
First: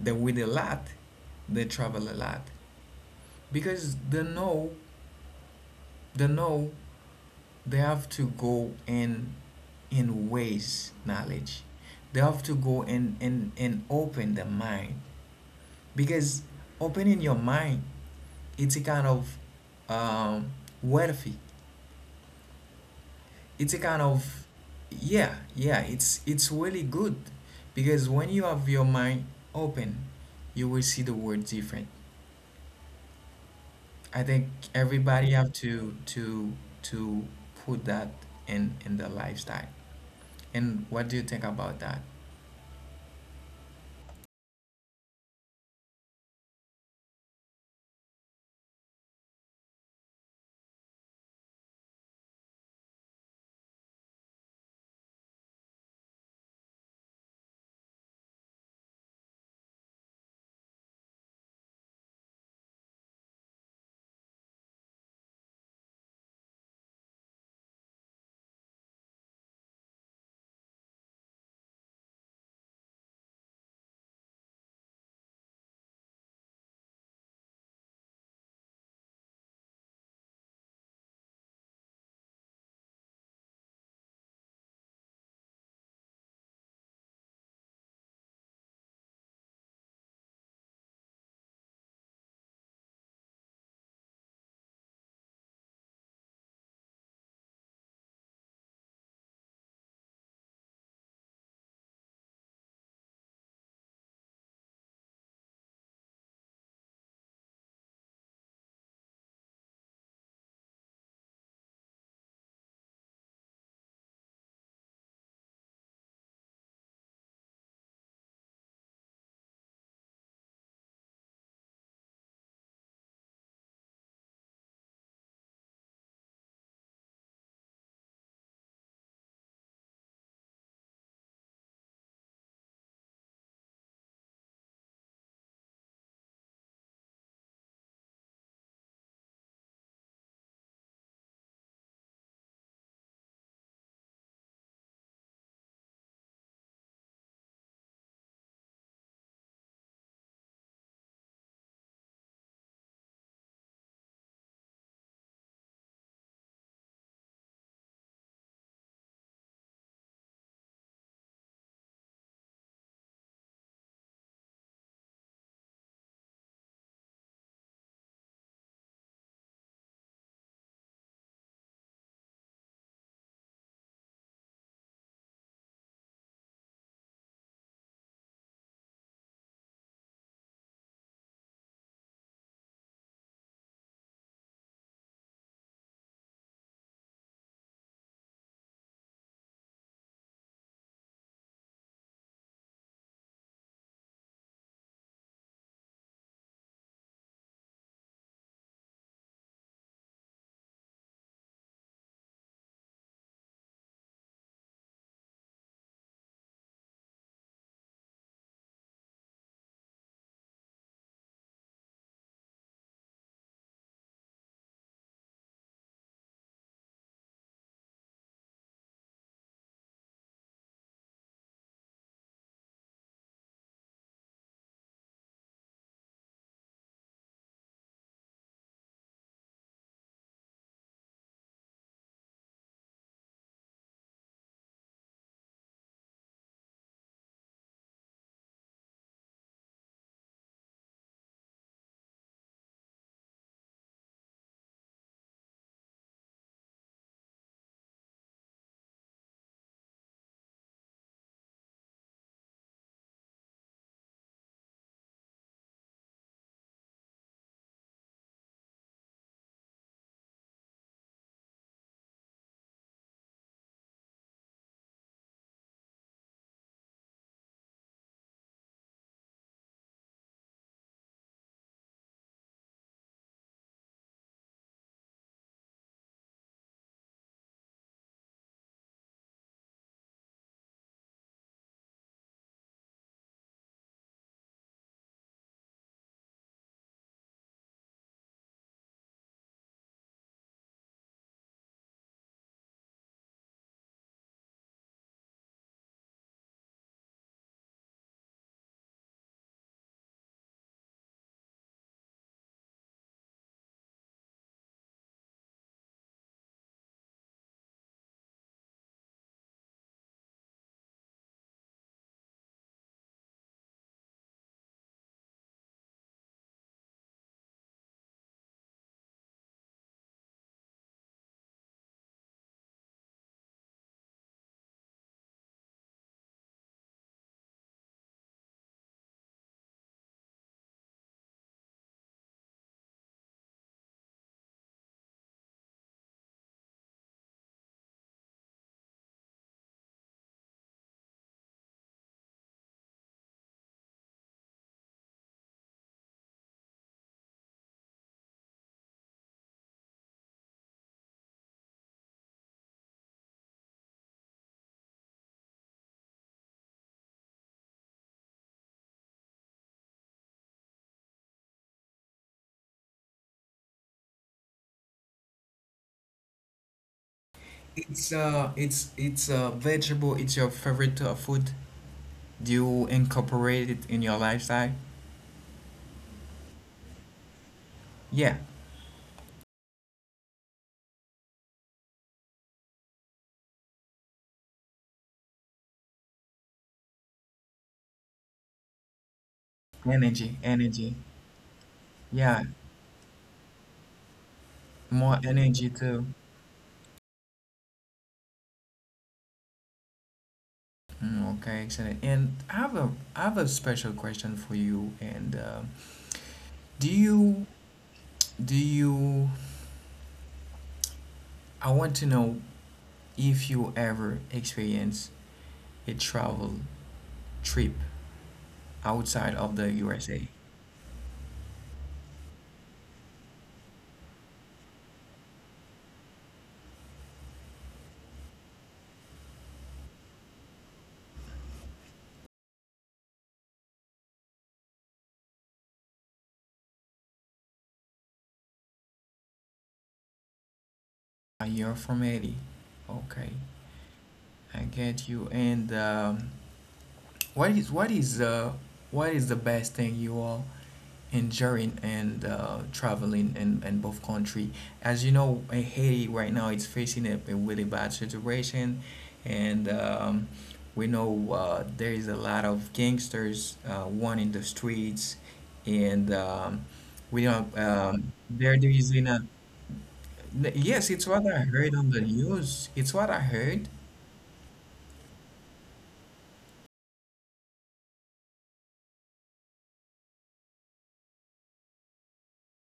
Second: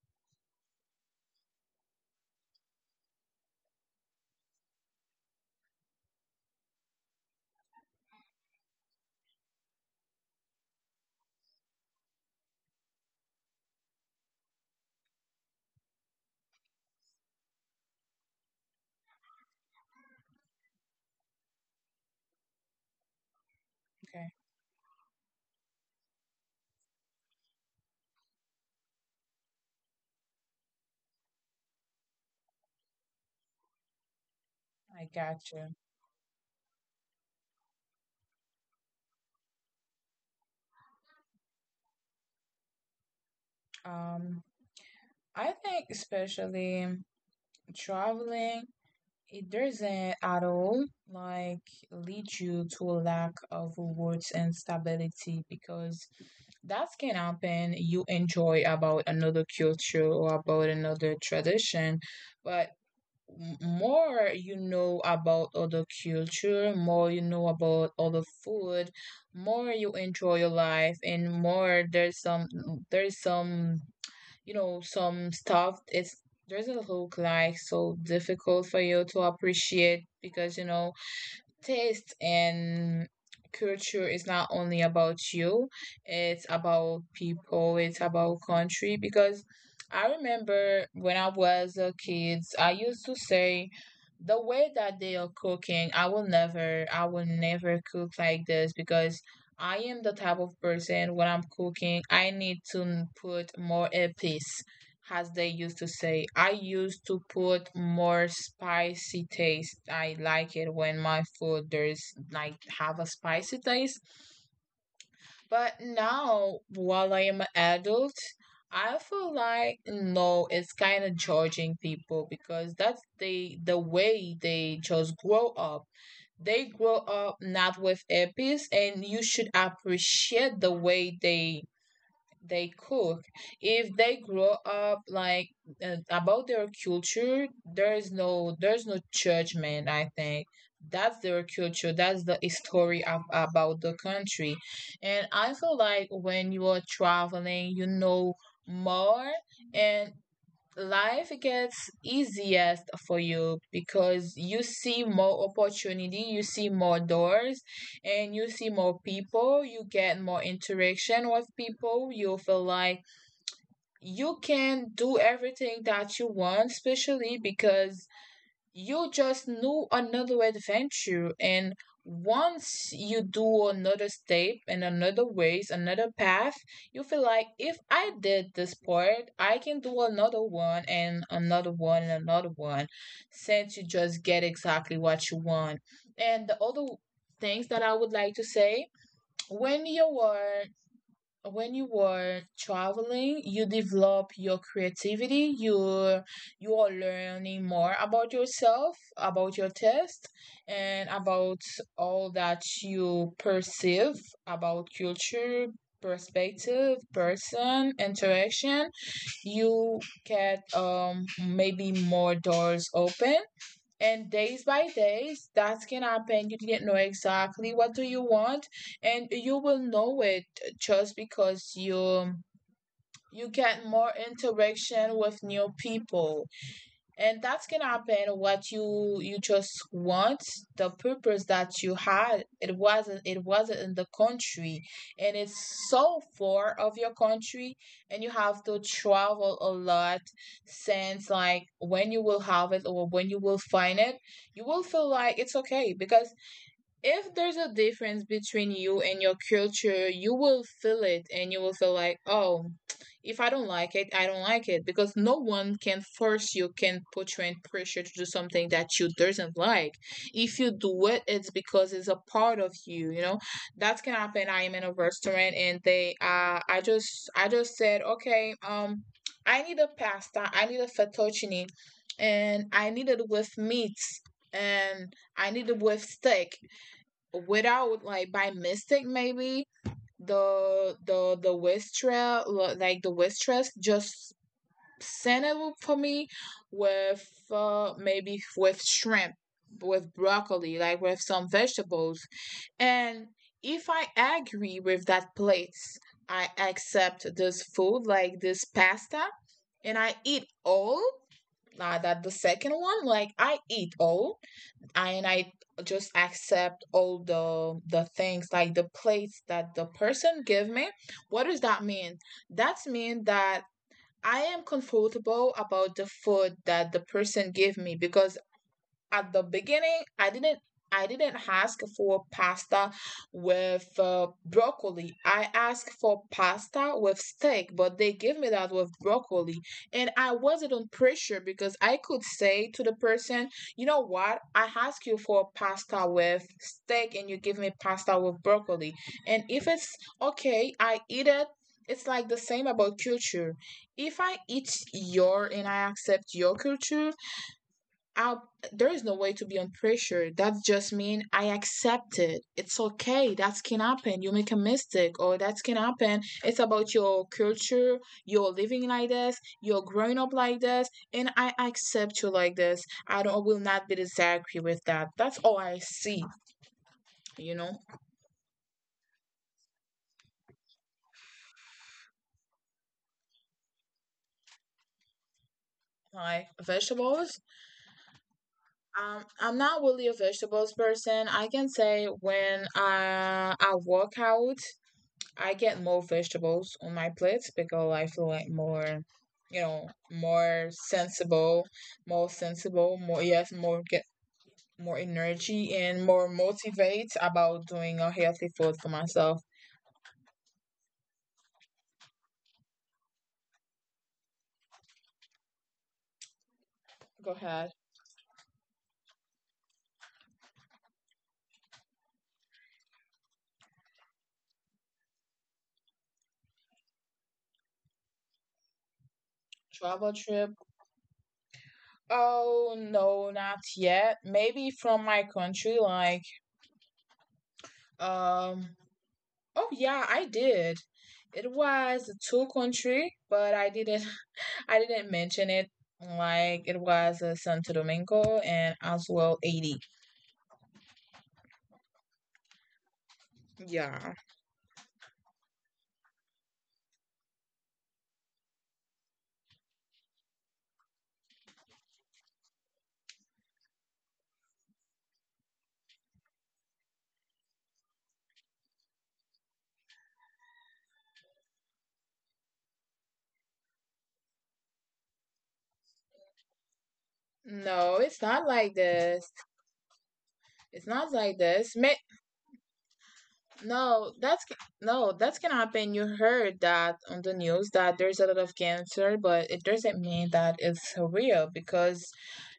S1: They win a lot, they travel a lot, because they know they have to go and waste knowledge. They have to go and open the mind, because opening your mind, it's a kind of um, wealthy. It's a kind
S2: Okay,
S1: of… Yeah, yeah, it's really good, because when you have your mind open, you will see the world different. I think
S2: I
S1: everybody have
S2: gotcha.
S1: to put that in their lifestyle. And what do you think about that?
S2: Um, I think, especially, traveling, it doesn't at all, like, lead you to a lack of rewards and stability, because that can happen, you enjoy about another culture or about another tradition. But more you know about other culture, more you know about other food, more you enjoy your life, and more there's some, there's some you know, some stuff, it's does a look like so difficult for you to appreciate, because, you know, taste and culture is not only about you, it's about people, it's about country. Because I remember when I was a kid, I used to say the way that they are cooking, I will never cook like this, because I am the type of person, when I'm cooking, I need to put more earpiece, as they used to say. I used to put more spicy taste. I like it when my food there's like have a spicy taste. But now while I am an adult, I feel like, no, it's kind of judging people, because that's the way they just grow up. They grow up not with a, and you should appreciate the way they cook. If they grow up like about their culture, there is no, there's no judgment. I think that's their culture. That's the story of, about the country, and I feel like when you are traveling, you know more, and life gets easiest for you, because you see more opportunity, you see more doors, and you see more people, you get more interaction with people, you feel like you can do everything that you want, especially because you just know another adventure. And once you do another step and another ways, another path, you feel like, if I did this part, I can do another one, and another one, and another one, since you just get exactly what you want. And the other things that I would like to say, when you are when you were traveling, you develop your creativity, you are learning more about yourself, about your taste, and about all that you perceive about culture, perspective, person, interaction, you get, maybe more doors open. And days by days, that can happen you didn't know exactly what do you want, and you will know it, just because you get more interaction with new people. And that can happen what you just want, the purpose that you had, it wasn't in the country, and it's so far of your country, and you have to travel a lot, since, like, when you will have it or when you will find it, you will feel like it's okay, because if there's a difference between you and your culture, you will feel it, and you will feel like, oh, if I don't like it, I don't like it, because no one can force you, can put you in pressure to do something that you doesn't like. If you do it, it's because it's a part of you, you know. That can happen. I am in a restaurant and they I just said, okay, I need a pasta, I need a fettuccine, and I need it with meats, and I need it with steak, without like by mistake maybe the waitress, like the waitress just sent it for me with maybe with shrimp, with broccoli, like with some vegetables. And if I agree with that place, I accept this food, like this pasta, and I eat all. Now that the second one, like I eat all, and I just accept all the things, like the plates that the person give me. What does that mean? That means that I am comfortable about the food that the person gave me because at the beginning I didn't ask for pasta with broccoli. I asked for pasta with steak, but they gave me that with broccoli. And I wasn't on pressure because I could say to the person, you know what, I asked you for pasta with steak and you give me pasta with broccoli. And if it's okay, I eat it. It's like the same about culture. If I eat your and I accept your culture, I'll, there is no way to be under pressure. That just mean I accept it. It's okay. That can happen. You make a mistake, or that can happen. It's about your culture. You're living like this. You're growing up like this, and I accept you like this. I don't will not be disagree with that. That's all I see. You know,
S1: It's a vegetable. It's your favorite food. Do you incorporate it in your lifestyle?
S2: like vegetables.
S1: Yeah,
S2: I'm not really a vegetables person. I can say when I work out, I get more vegetables on my plate because I feel like more, you know,
S1: energy,
S2: more
S1: energy.
S2: sensible, more
S1: Yeah,
S2: sensible, more yes, more get more
S1: more energy
S2: energy
S1: too.
S2: and more motivate about doing a healthy food for myself.
S1: Mm, okay, excellent. And I have a special question for you. And do
S2: Go
S1: you
S2: ahead.
S1: do you? I want to know if you ever experience a travel trip outside of the
S2: Travel
S1: USA.
S2: trip? Oh no, not yet. Maybe from my country, like um. Oh yeah, I did. It was a tour country, but I didn't mention it, like it was Santo Domingo and as well 80.
S1: You're from Haiti. Okay,
S2: Yeah.
S1: I get you. And what is what is uh, what is the best thing you all enjoying and traveling in both country? As you know, Haiti right now it's facing a really bad situation, and we know there is a lot of gangsters one in the streets, and we don't,
S2: No, it's not
S1: there there
S2: like
S1: is in a…
S2: this. It's
S1: Yes, it's
S2: not
S1: what I
S2: like
S1: heard
S2: this.
S1: on the news. It's what I heard.
S2: No, that's, no, that's can happen. You heard that on the news that there's a lot of cancer, but it doesn't mean that it's real because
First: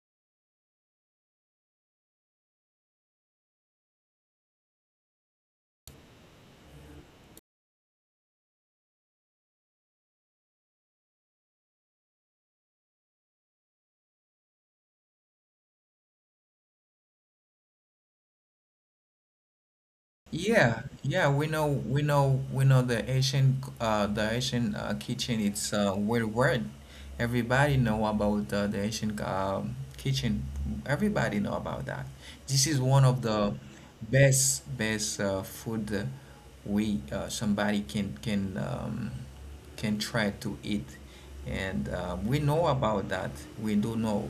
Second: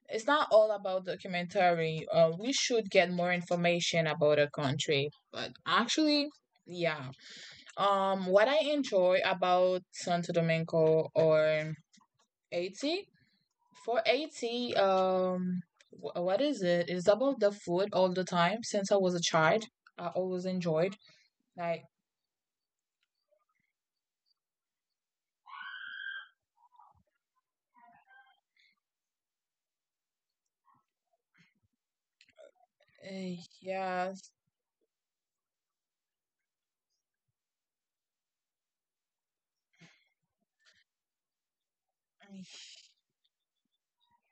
S2: it's not all about documentary. We should get more information about a country, but actually, yeah. What I enjoy about Santo Domingo or Haiti, for Haiti, what is it? It's about the food all the time. Since I was a child, I always
S1: Yeah,
S2: enjoyed,
S1: yeah, we know,
S2: like
S1: we know, we know the Asian kitchen. It's worldwide. Everybody know about the Asian kitchen. Everybody know about that. This is one of
S2: uh,
S1: the
S2: yes,
S1: best, best food, we somebody can try to eat, and we know about that. We do know.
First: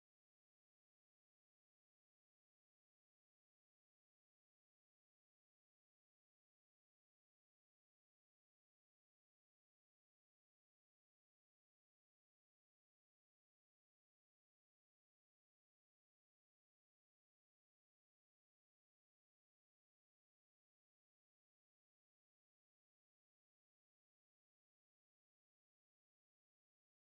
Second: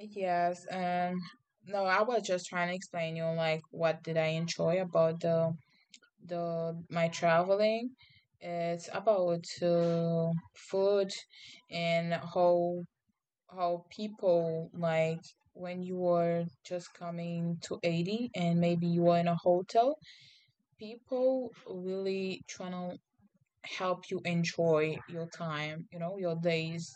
S2: yes. No, I was just trying to explain you like what did I enjoy about the my traveling. It's about food, and how people like when you were just coming to 80 and maybe you were in a hotel, people really trying to help you enjoy your time, you know, your days.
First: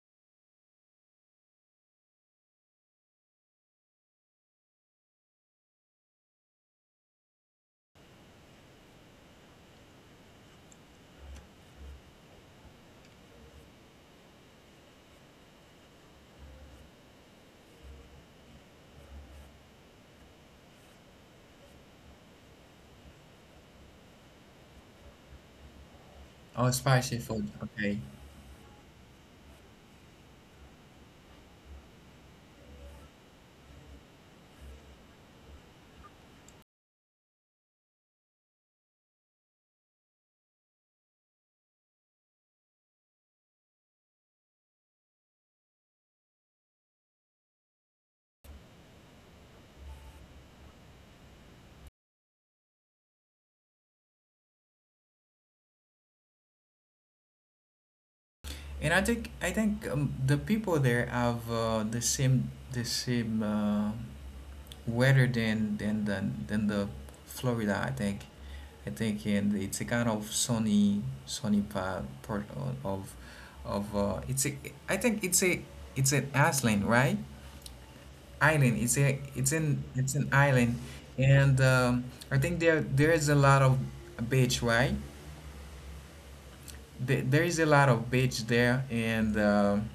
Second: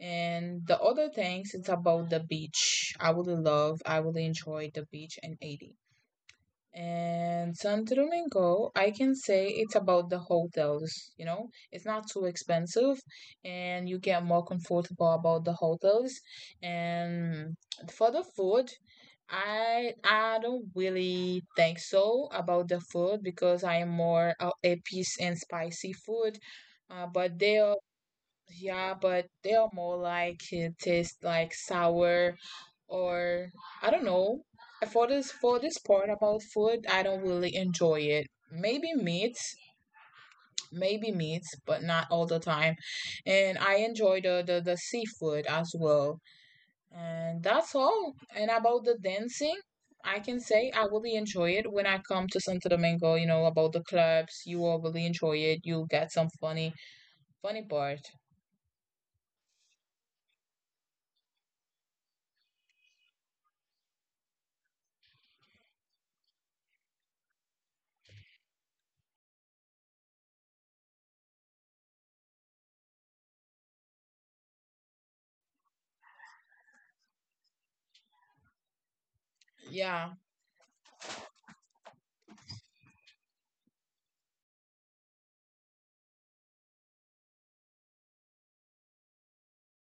S2: And the other things, it's about the beach. I really love, I really enjoy the beach in 80. And Santo Domingo, I can say it's about the hotels, you know, it's not too expensive and you get more comfortable about the hotels. And for the food, I don't really think so about the food because I am more a piece and spicy food.
S1: Oh, spicy
S2: But
S1: food.
S2: there,
S1: Okay.
S2: yeah, but they are more like it tastes like sour, or I don't know. For this, for this part about food, I don't really enjoy it. Maybe meats, maybe meats, but not all the time. And I enjoy the seafood as well. And that's all. And about the dancing, I can say I really enjoy it when I come to Santo Domingo, you know, about the clubs, you will really enjoy it. You get some funny funny part.
S1: And I think the people there have the same weather than the Florida. I think and it's a kind of sunny part of of it's a I think it's an island, right? Island, it's a it's an
S2: Yeah.
S1: it's an island. And I think there is a lot of beach right there. There is a lot of beach there. And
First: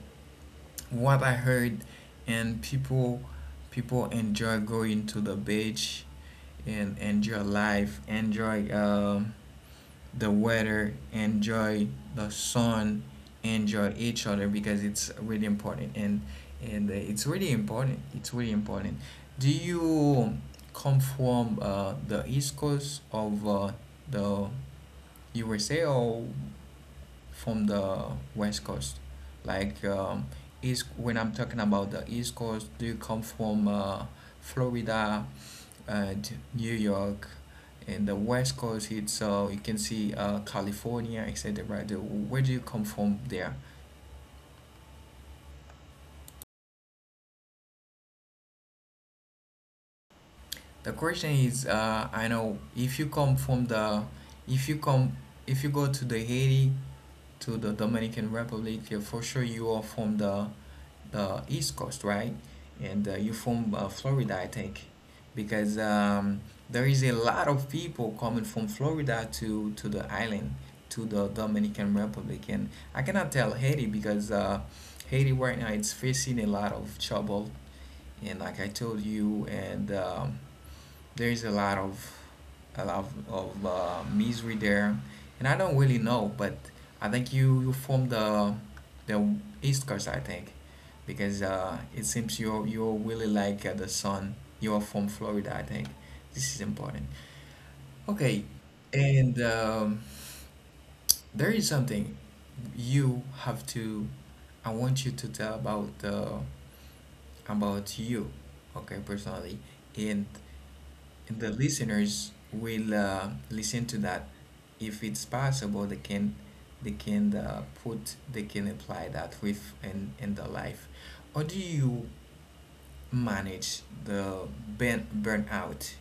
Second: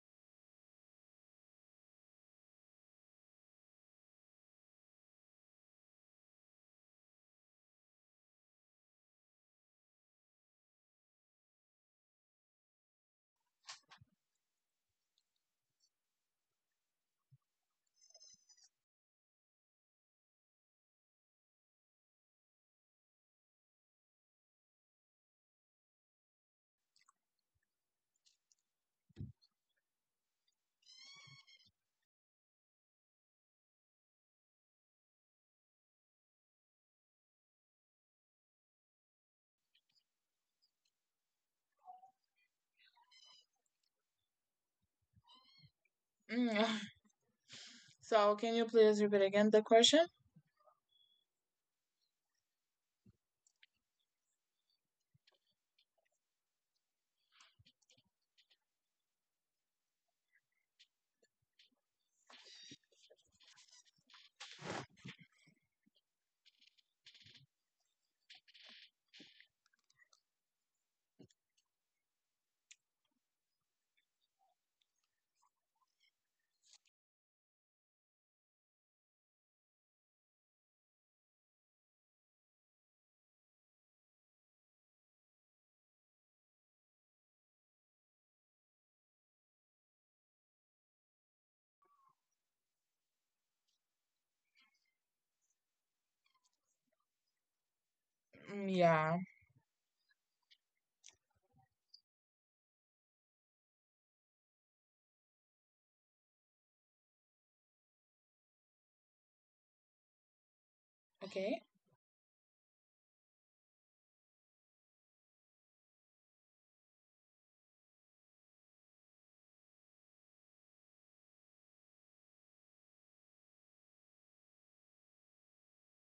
S1: what I heard, and people enjoy going to the beach and enjoy life, enjoy the weather, enjoy the sun, enjoy each other, because it's really important, and it's really important. It's really important. Do you come from the East Coast of the USA, or from the West Coast? Like East, when I'm talking about the East Coast, do you come from Florida and New York? And the West Coast, it's you can see California, etc. Where do you come from there?
S2: Mm. (laughs) So, can you please repeat again the question?
S1: The question is, I know if you come from the, if you come, if you go to the Haiti, to the Dominican Republic, yeah, for sure you are from the East Coast, right? And you from Florida, I think, because there is a lot of people coming from Florida to the island, to the Dominican Republic. And I cannot tell Haiti, because Haiti right now it's facing a lot of trouble, and like I told you. And there's a lot of a lot misery there, and I don't really know, but I think you from the the East Coast, I think, because it seems you're really like the sun. You are from Florida, I think. This is important. Okay,
S2: Mm, yeah.
S1: and there is something you have to. I want you to tell about you, okay, personally, and the
S2: Okay.
S1: listeners will listen to that if it's possible they can apply that with in the life. How do you manage the burnout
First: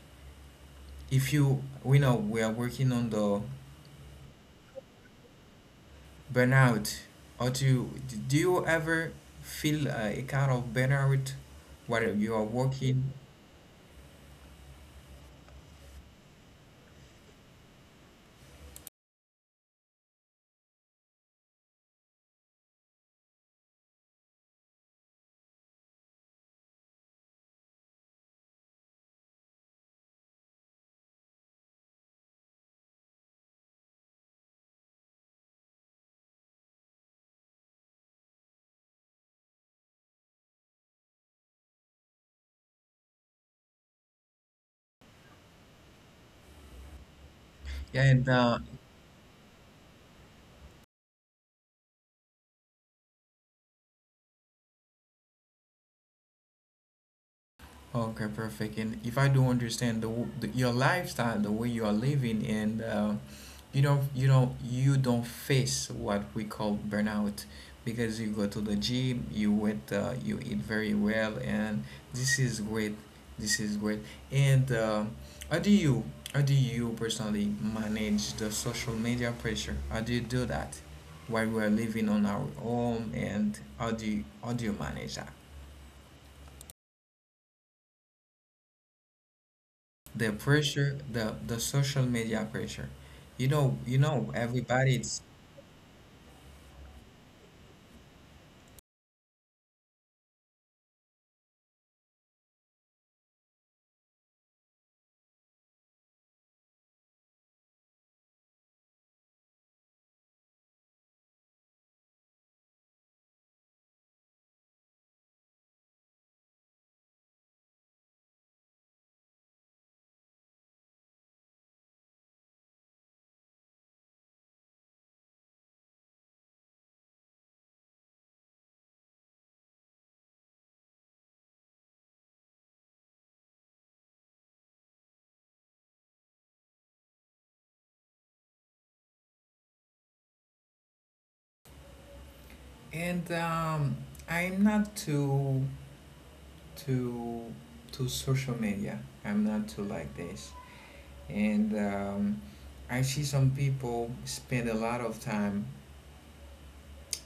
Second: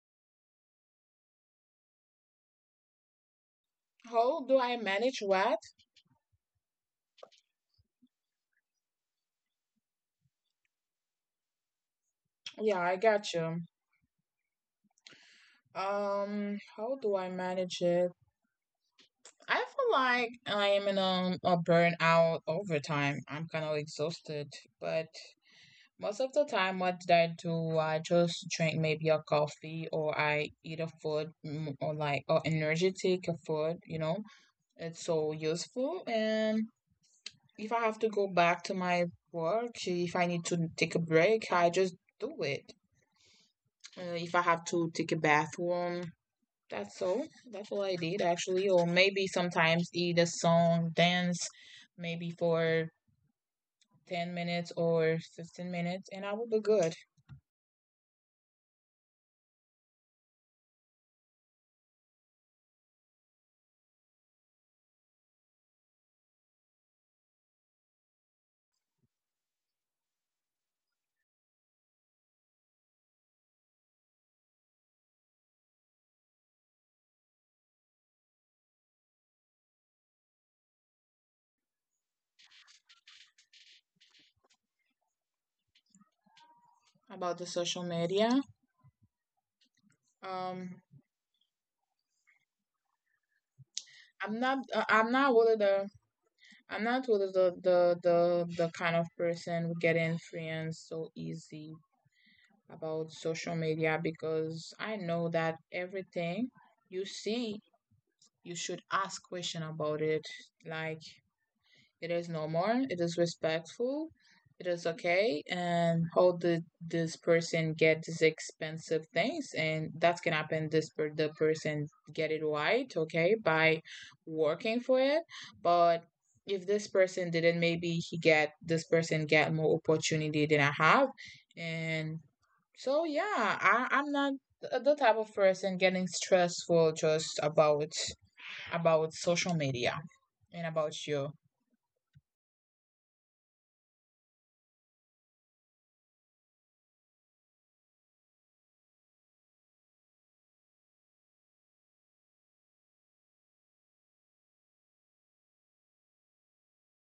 S1: if you we know we are working on the
S2: How do I manage what?
S1: burnout? Or do you ever feel a kind of burnout while you are
S2: Yeah, I
S1: working?
S2: got you. How do I manage it? I feel like I am in a burnout over time. I'm kind of exhausted, but most of the time, what did I do? I just drink maybe a coffee or I eat a food, mm, or like a energetic food, you know? It's so useful. And if I have to go back to my work, if I need to take a break, I just do it. If I have to take a bathroom, that's all. That's all I
S1: Yeah,
S2: did
S1: and
S2: actually. Or maybe sometimes eat a song, dance, maybe for 10 minutes or 15 minutes, and I will be good.
S1: okay, perfect. And if I do understand the, the your lifestyle, the way you are living, and you don't face what we call burnout, because you go to the gym, you wait, you eat very well, and this is great. This is great. And how do you how do you personally manage the social media pressure? How do you do that while we are living on our home, and how do you manage that?
S2: About the social media,
S1: The
S2: um,
S1: pressure, the social media pressure, you know
S2: I'm not.
S1: everybody's.
S2: I'm not really the. I'm not really the kind of person who get in friends so easy. About social media, because I know that everything you see, you should ask question about it. Like, it is normal, it is respectful, it is okay, and how did this person get these expensive things? And that can happen. The person get it right, okay, by working for it, but if this person didn't, maybe he get, this person get more opportunity than I have. And so yeah, I'm not the type of person getting stressful just about social media. And about you?
S1: And I'm not too too social media, I'm not too like this. And I see some people spend a lot of time,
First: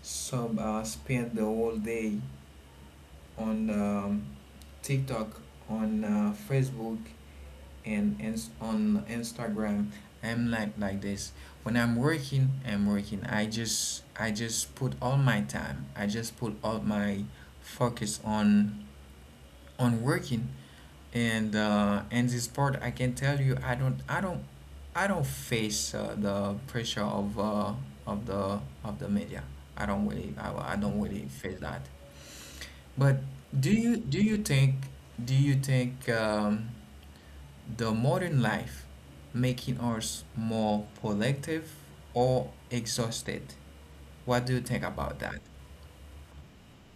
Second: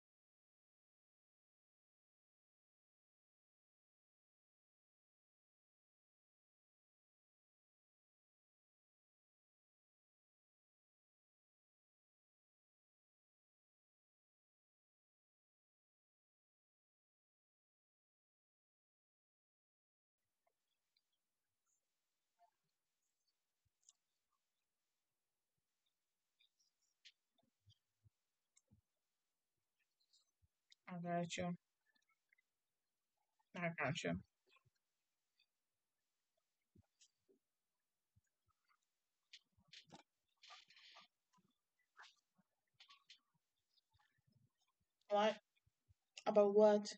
S1: some spend the whole day on TikTok, on Facebook, and on Instagram. I'm like this. When I'm working I'm working, I just put all my time, I just put all my focus on working. And and this part I can tell you I don't face the pressure of the media. I
S2: I
S1: don't really
S2: got you.
S1: face that. But
S2: I
S1: do you
S2: got you.
S1: do you think, do you think the modern life making us more productive or exhausted? What do you think about
S2: What
S1: that?
S2: about what?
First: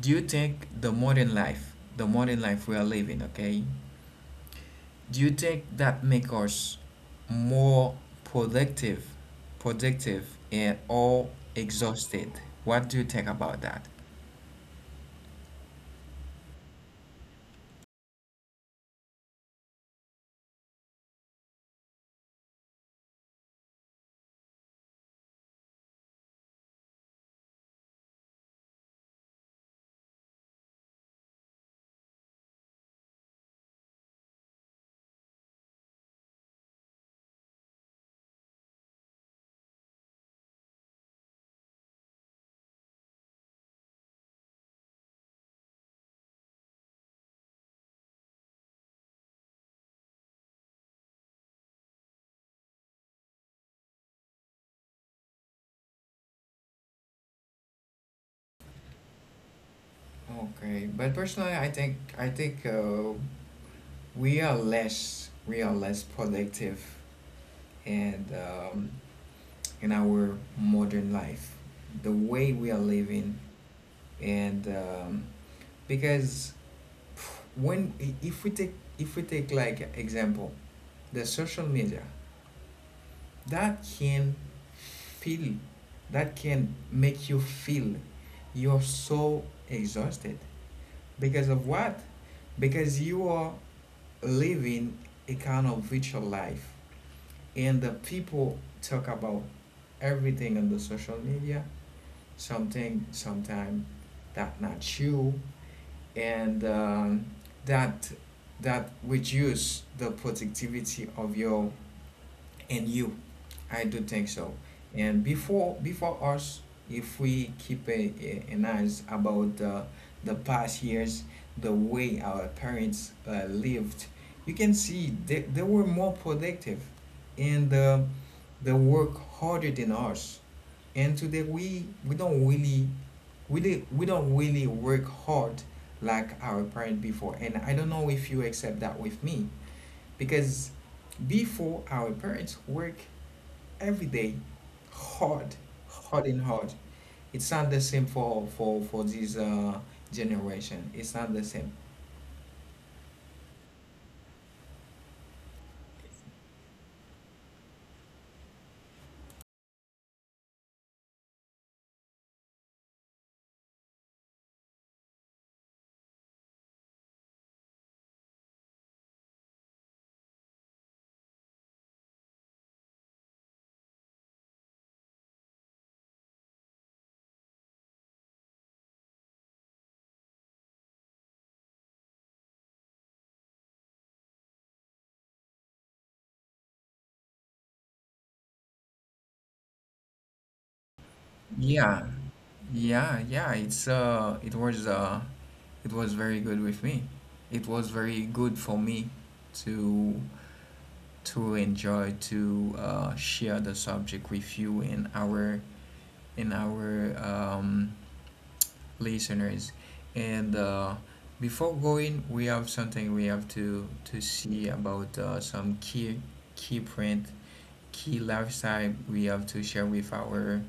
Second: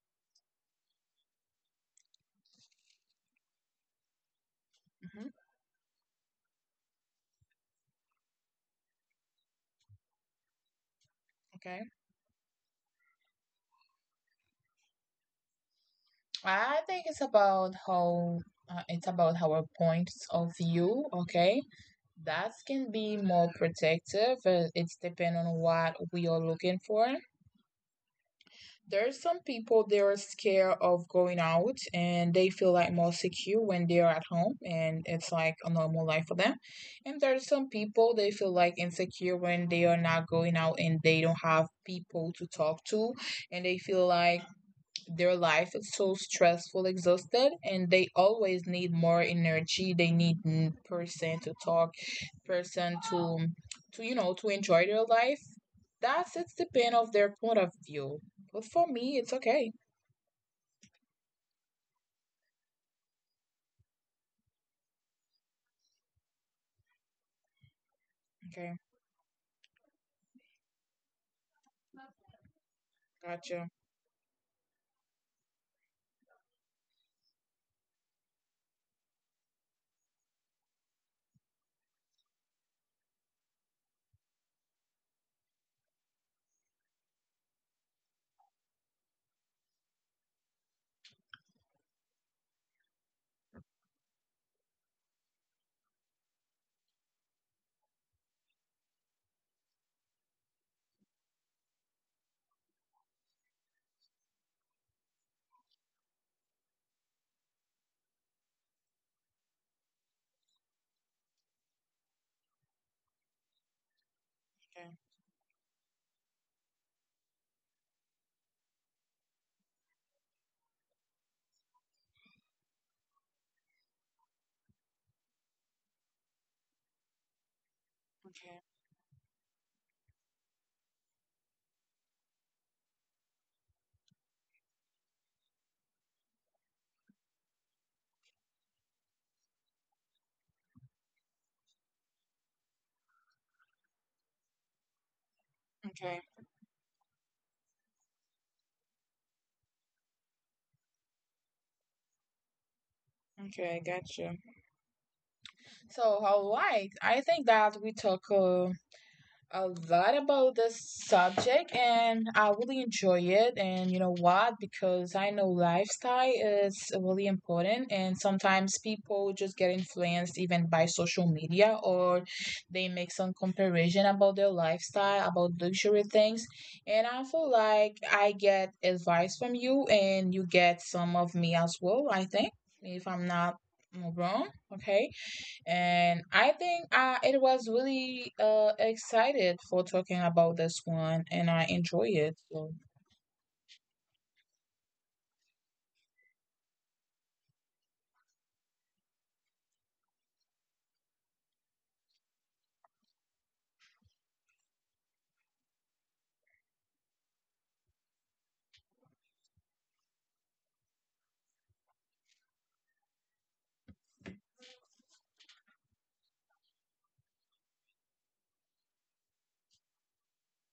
S1: Do you think the modern life we are living, okay, do
S2: Hmm.
S1: you think that make us more productive, productive and or
S2: Okay.
S1: exhausted? What do you think about that?
S2: I think it's about how, it's about our points of view. Okay, that can be more protective. It's depend on what we are looking for. There's some people, they are scared of going out and they feel like more secure when they are at home, and it's like a normal life for them. And there's some people, they feel like insecure when they are not going out and they don't have people to talk to, and they feel like their life is so stressful, exhausted, and they always need more energy. They need, mm, person to talk, person to you know, to enjoy their life. That's, it's depend of their point of view. But for me, it's okay.
S1: Okay, but personally I think we are less productive. And
S2: Okay,
S1: in our modern life, the way we are living,
S2: gotcha.
S1: and because when if we take, if we take like example the social media, that can feel that can make you feel you're so exhausted. Because of what? Because you are living a kind of virtual life, and the people talk about everything on the social media, something sometime that not you. And that that reduce the productivity of your and you. I do think so.
S2: Okay,
S1: And before us, if we keep an eyes about the past years, the way our parents lived, you can see they were more productive. And they work harder than us, and today we don't really, we we don't really work hard like our parent before. And I don't know if you accept that with me, because before our parents work every day, hard,
S2: okay, okay,
S1: hard and hard. It's not the same for this generation, it's not the same.
S2: okay, gotcha. So, all right, I think that we talk. A lot about this subject and I really enjoy it. And you know what? Because I know lifestyle is really important, and sometimes people just get influenced even by social media, or they make some comparison about their lifestyle, about luxury things. And I feel like I get advice from you, and you get some of me as well, I think, if I'm not wrong. Okay. And I think I it was really excited for talking about this one and I
S1: Yeah,
S2: enjoy it. So
S1: yeah, it was it was very good with me, it was very good for me to to enjoy to share the subject with you in our listeners. And before going, we have something we have to see about some key print key lifestyle we have to share with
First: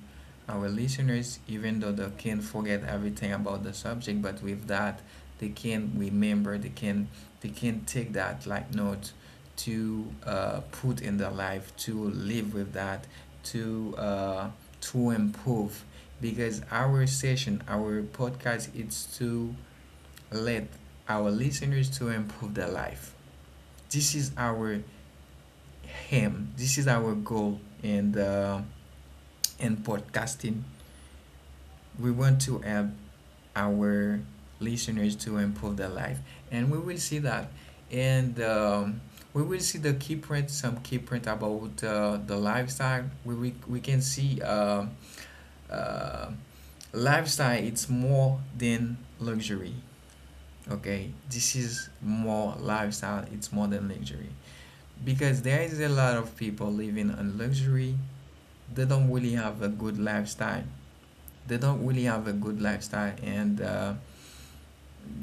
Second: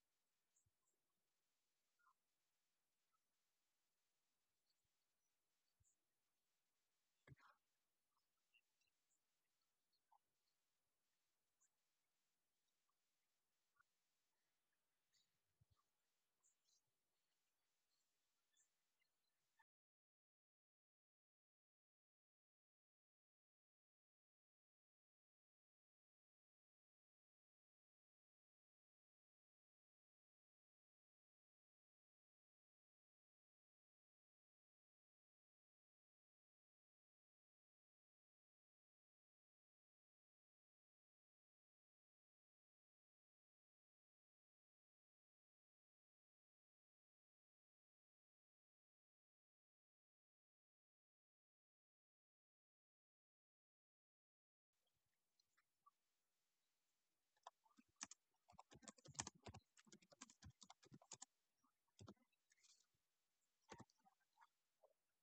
S1: our listeners, even though they can not forget everything about the subject, but with that they can remember, they can take that like note to put in their life, to live with that, to uh, to improve. Because our session, our podcast, it's to let our listeners to improve their life. This is our aim. This is our goal, and podcasting. We want to help our listeners to improve their life, and we will see that. And we will see the key print, some key print about the lifestyle. We, we can see uh, lifestyle. It's more than luxury. Okay, this is more lifestyle. It's more than luxury because there is a lot of people living on luxury. They don't really have a good lifestyle they don't really have a good lifestyle. And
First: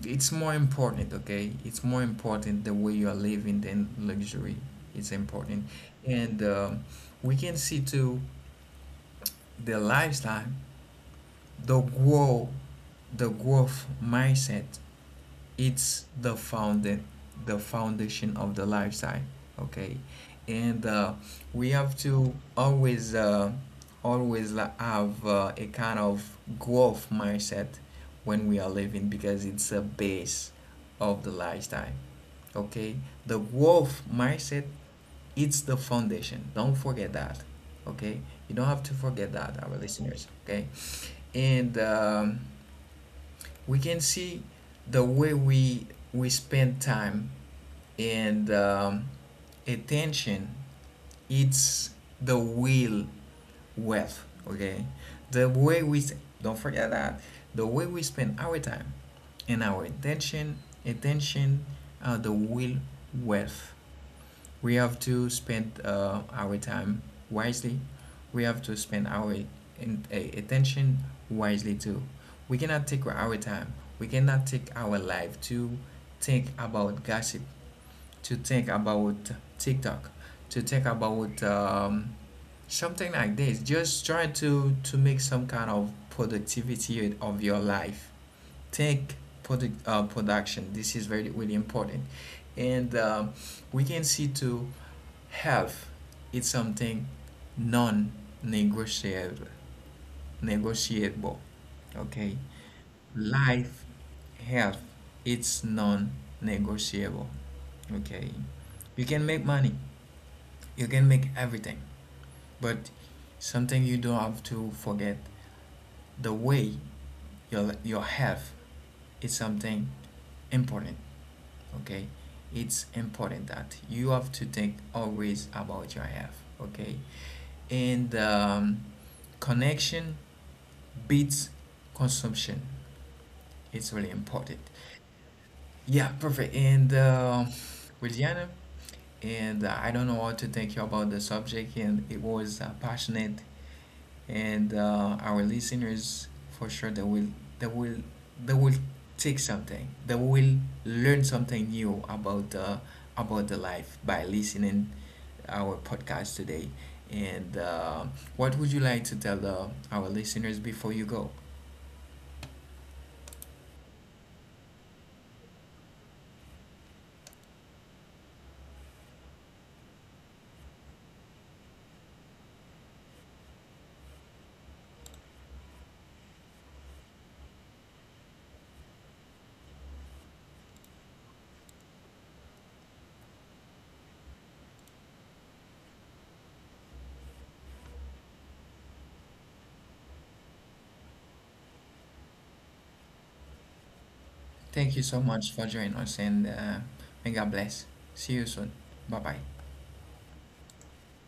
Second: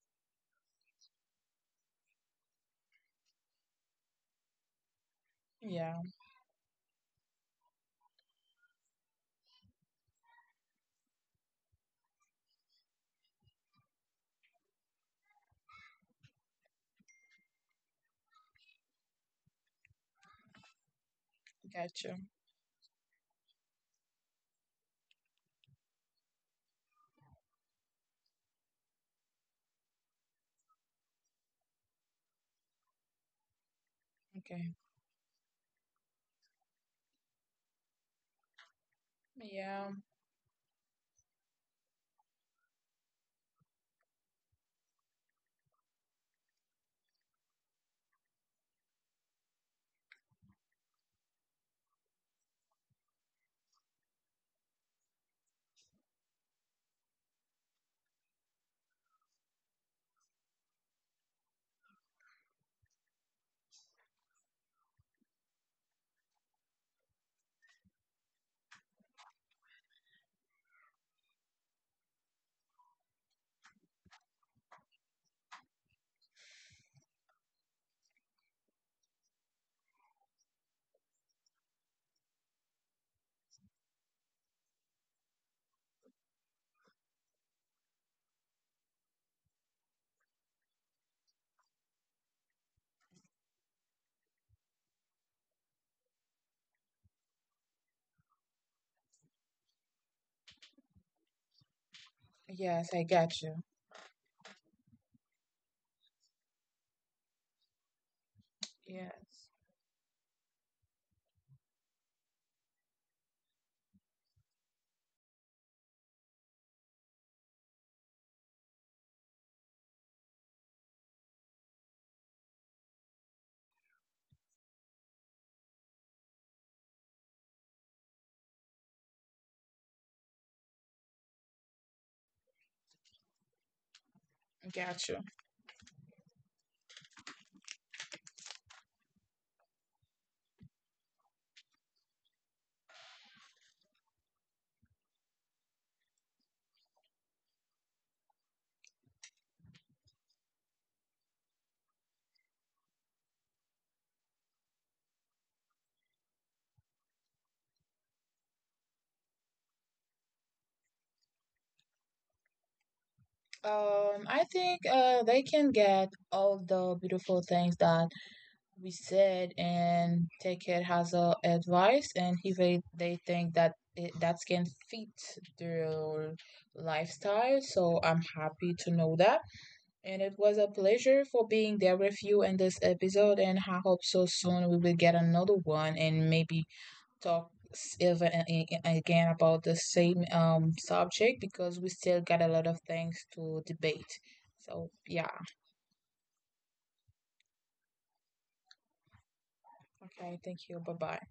S1: it's more important, okay, it's more important the way you are living than luxury. It's important.
S2: yeah,
S1: And we can see too, the lifestyle, the grow the growth mindset, it's the founding the foundation of the lifestyle, okay. And we have
S2: got you.
S1: to always always have a kind of growth mindset when we are living, because it's a base of the lifestyle, okay. The growth mindset,
S2: Okay.
S1: it's the foundation. Don't forget that, okay. You don't have to forget that, our
S2: Yeah.
S1: listeners, okay. And we can see the way we spend time and attention. It's the will wealth, okay. The way we, don't forget that, the way we spend our time and our attention, attention are the will wealth. We have to spend our time wisely. We have to spend our in, attention wisely too. We cannot take our time, we cannot take our life to think about gossip, to think about TikTok, to think about something like this. Just try to make some kind of productivity of your life. Think production. This is very really important. And we can see too, health is something non-negotiable. Negotiable, okay?
S2: Yes, I got you.
S1: Life, health, it's non-negotiable, okay? You can make
S2: Yes.
S1: money, you can make everything, but something you don't have to forget, the way your health is something important, okay? It's important that you have to think always about your health, okay? And connection beats consumption. It's really important.
S2: Got you.
S1: Yeah, perfect. And Virginia, and I don't know what to thank you about the subject, and it was passionate. And our listeners, for sure they will they will take something. They will learn something new about the life by listening our podcast today. And what would you like to tell our listeners before you go?
S2: I think they can get all the beautiful things that we said and take it as a advice, and if they, they think that it, that can fit their lifestyle. So I'm happy to know that. And it was a pleasure for being there with you in this episode. And I hope so soon we will get another one and maybe talk even again about the same subject because we still got a lot of things to debate. So
S1: Thank you so
S2: yeah.
S1: much for joining us, and may God bless. See you soon. Bye bye.
S2: Okay. Thank you. Bye bye.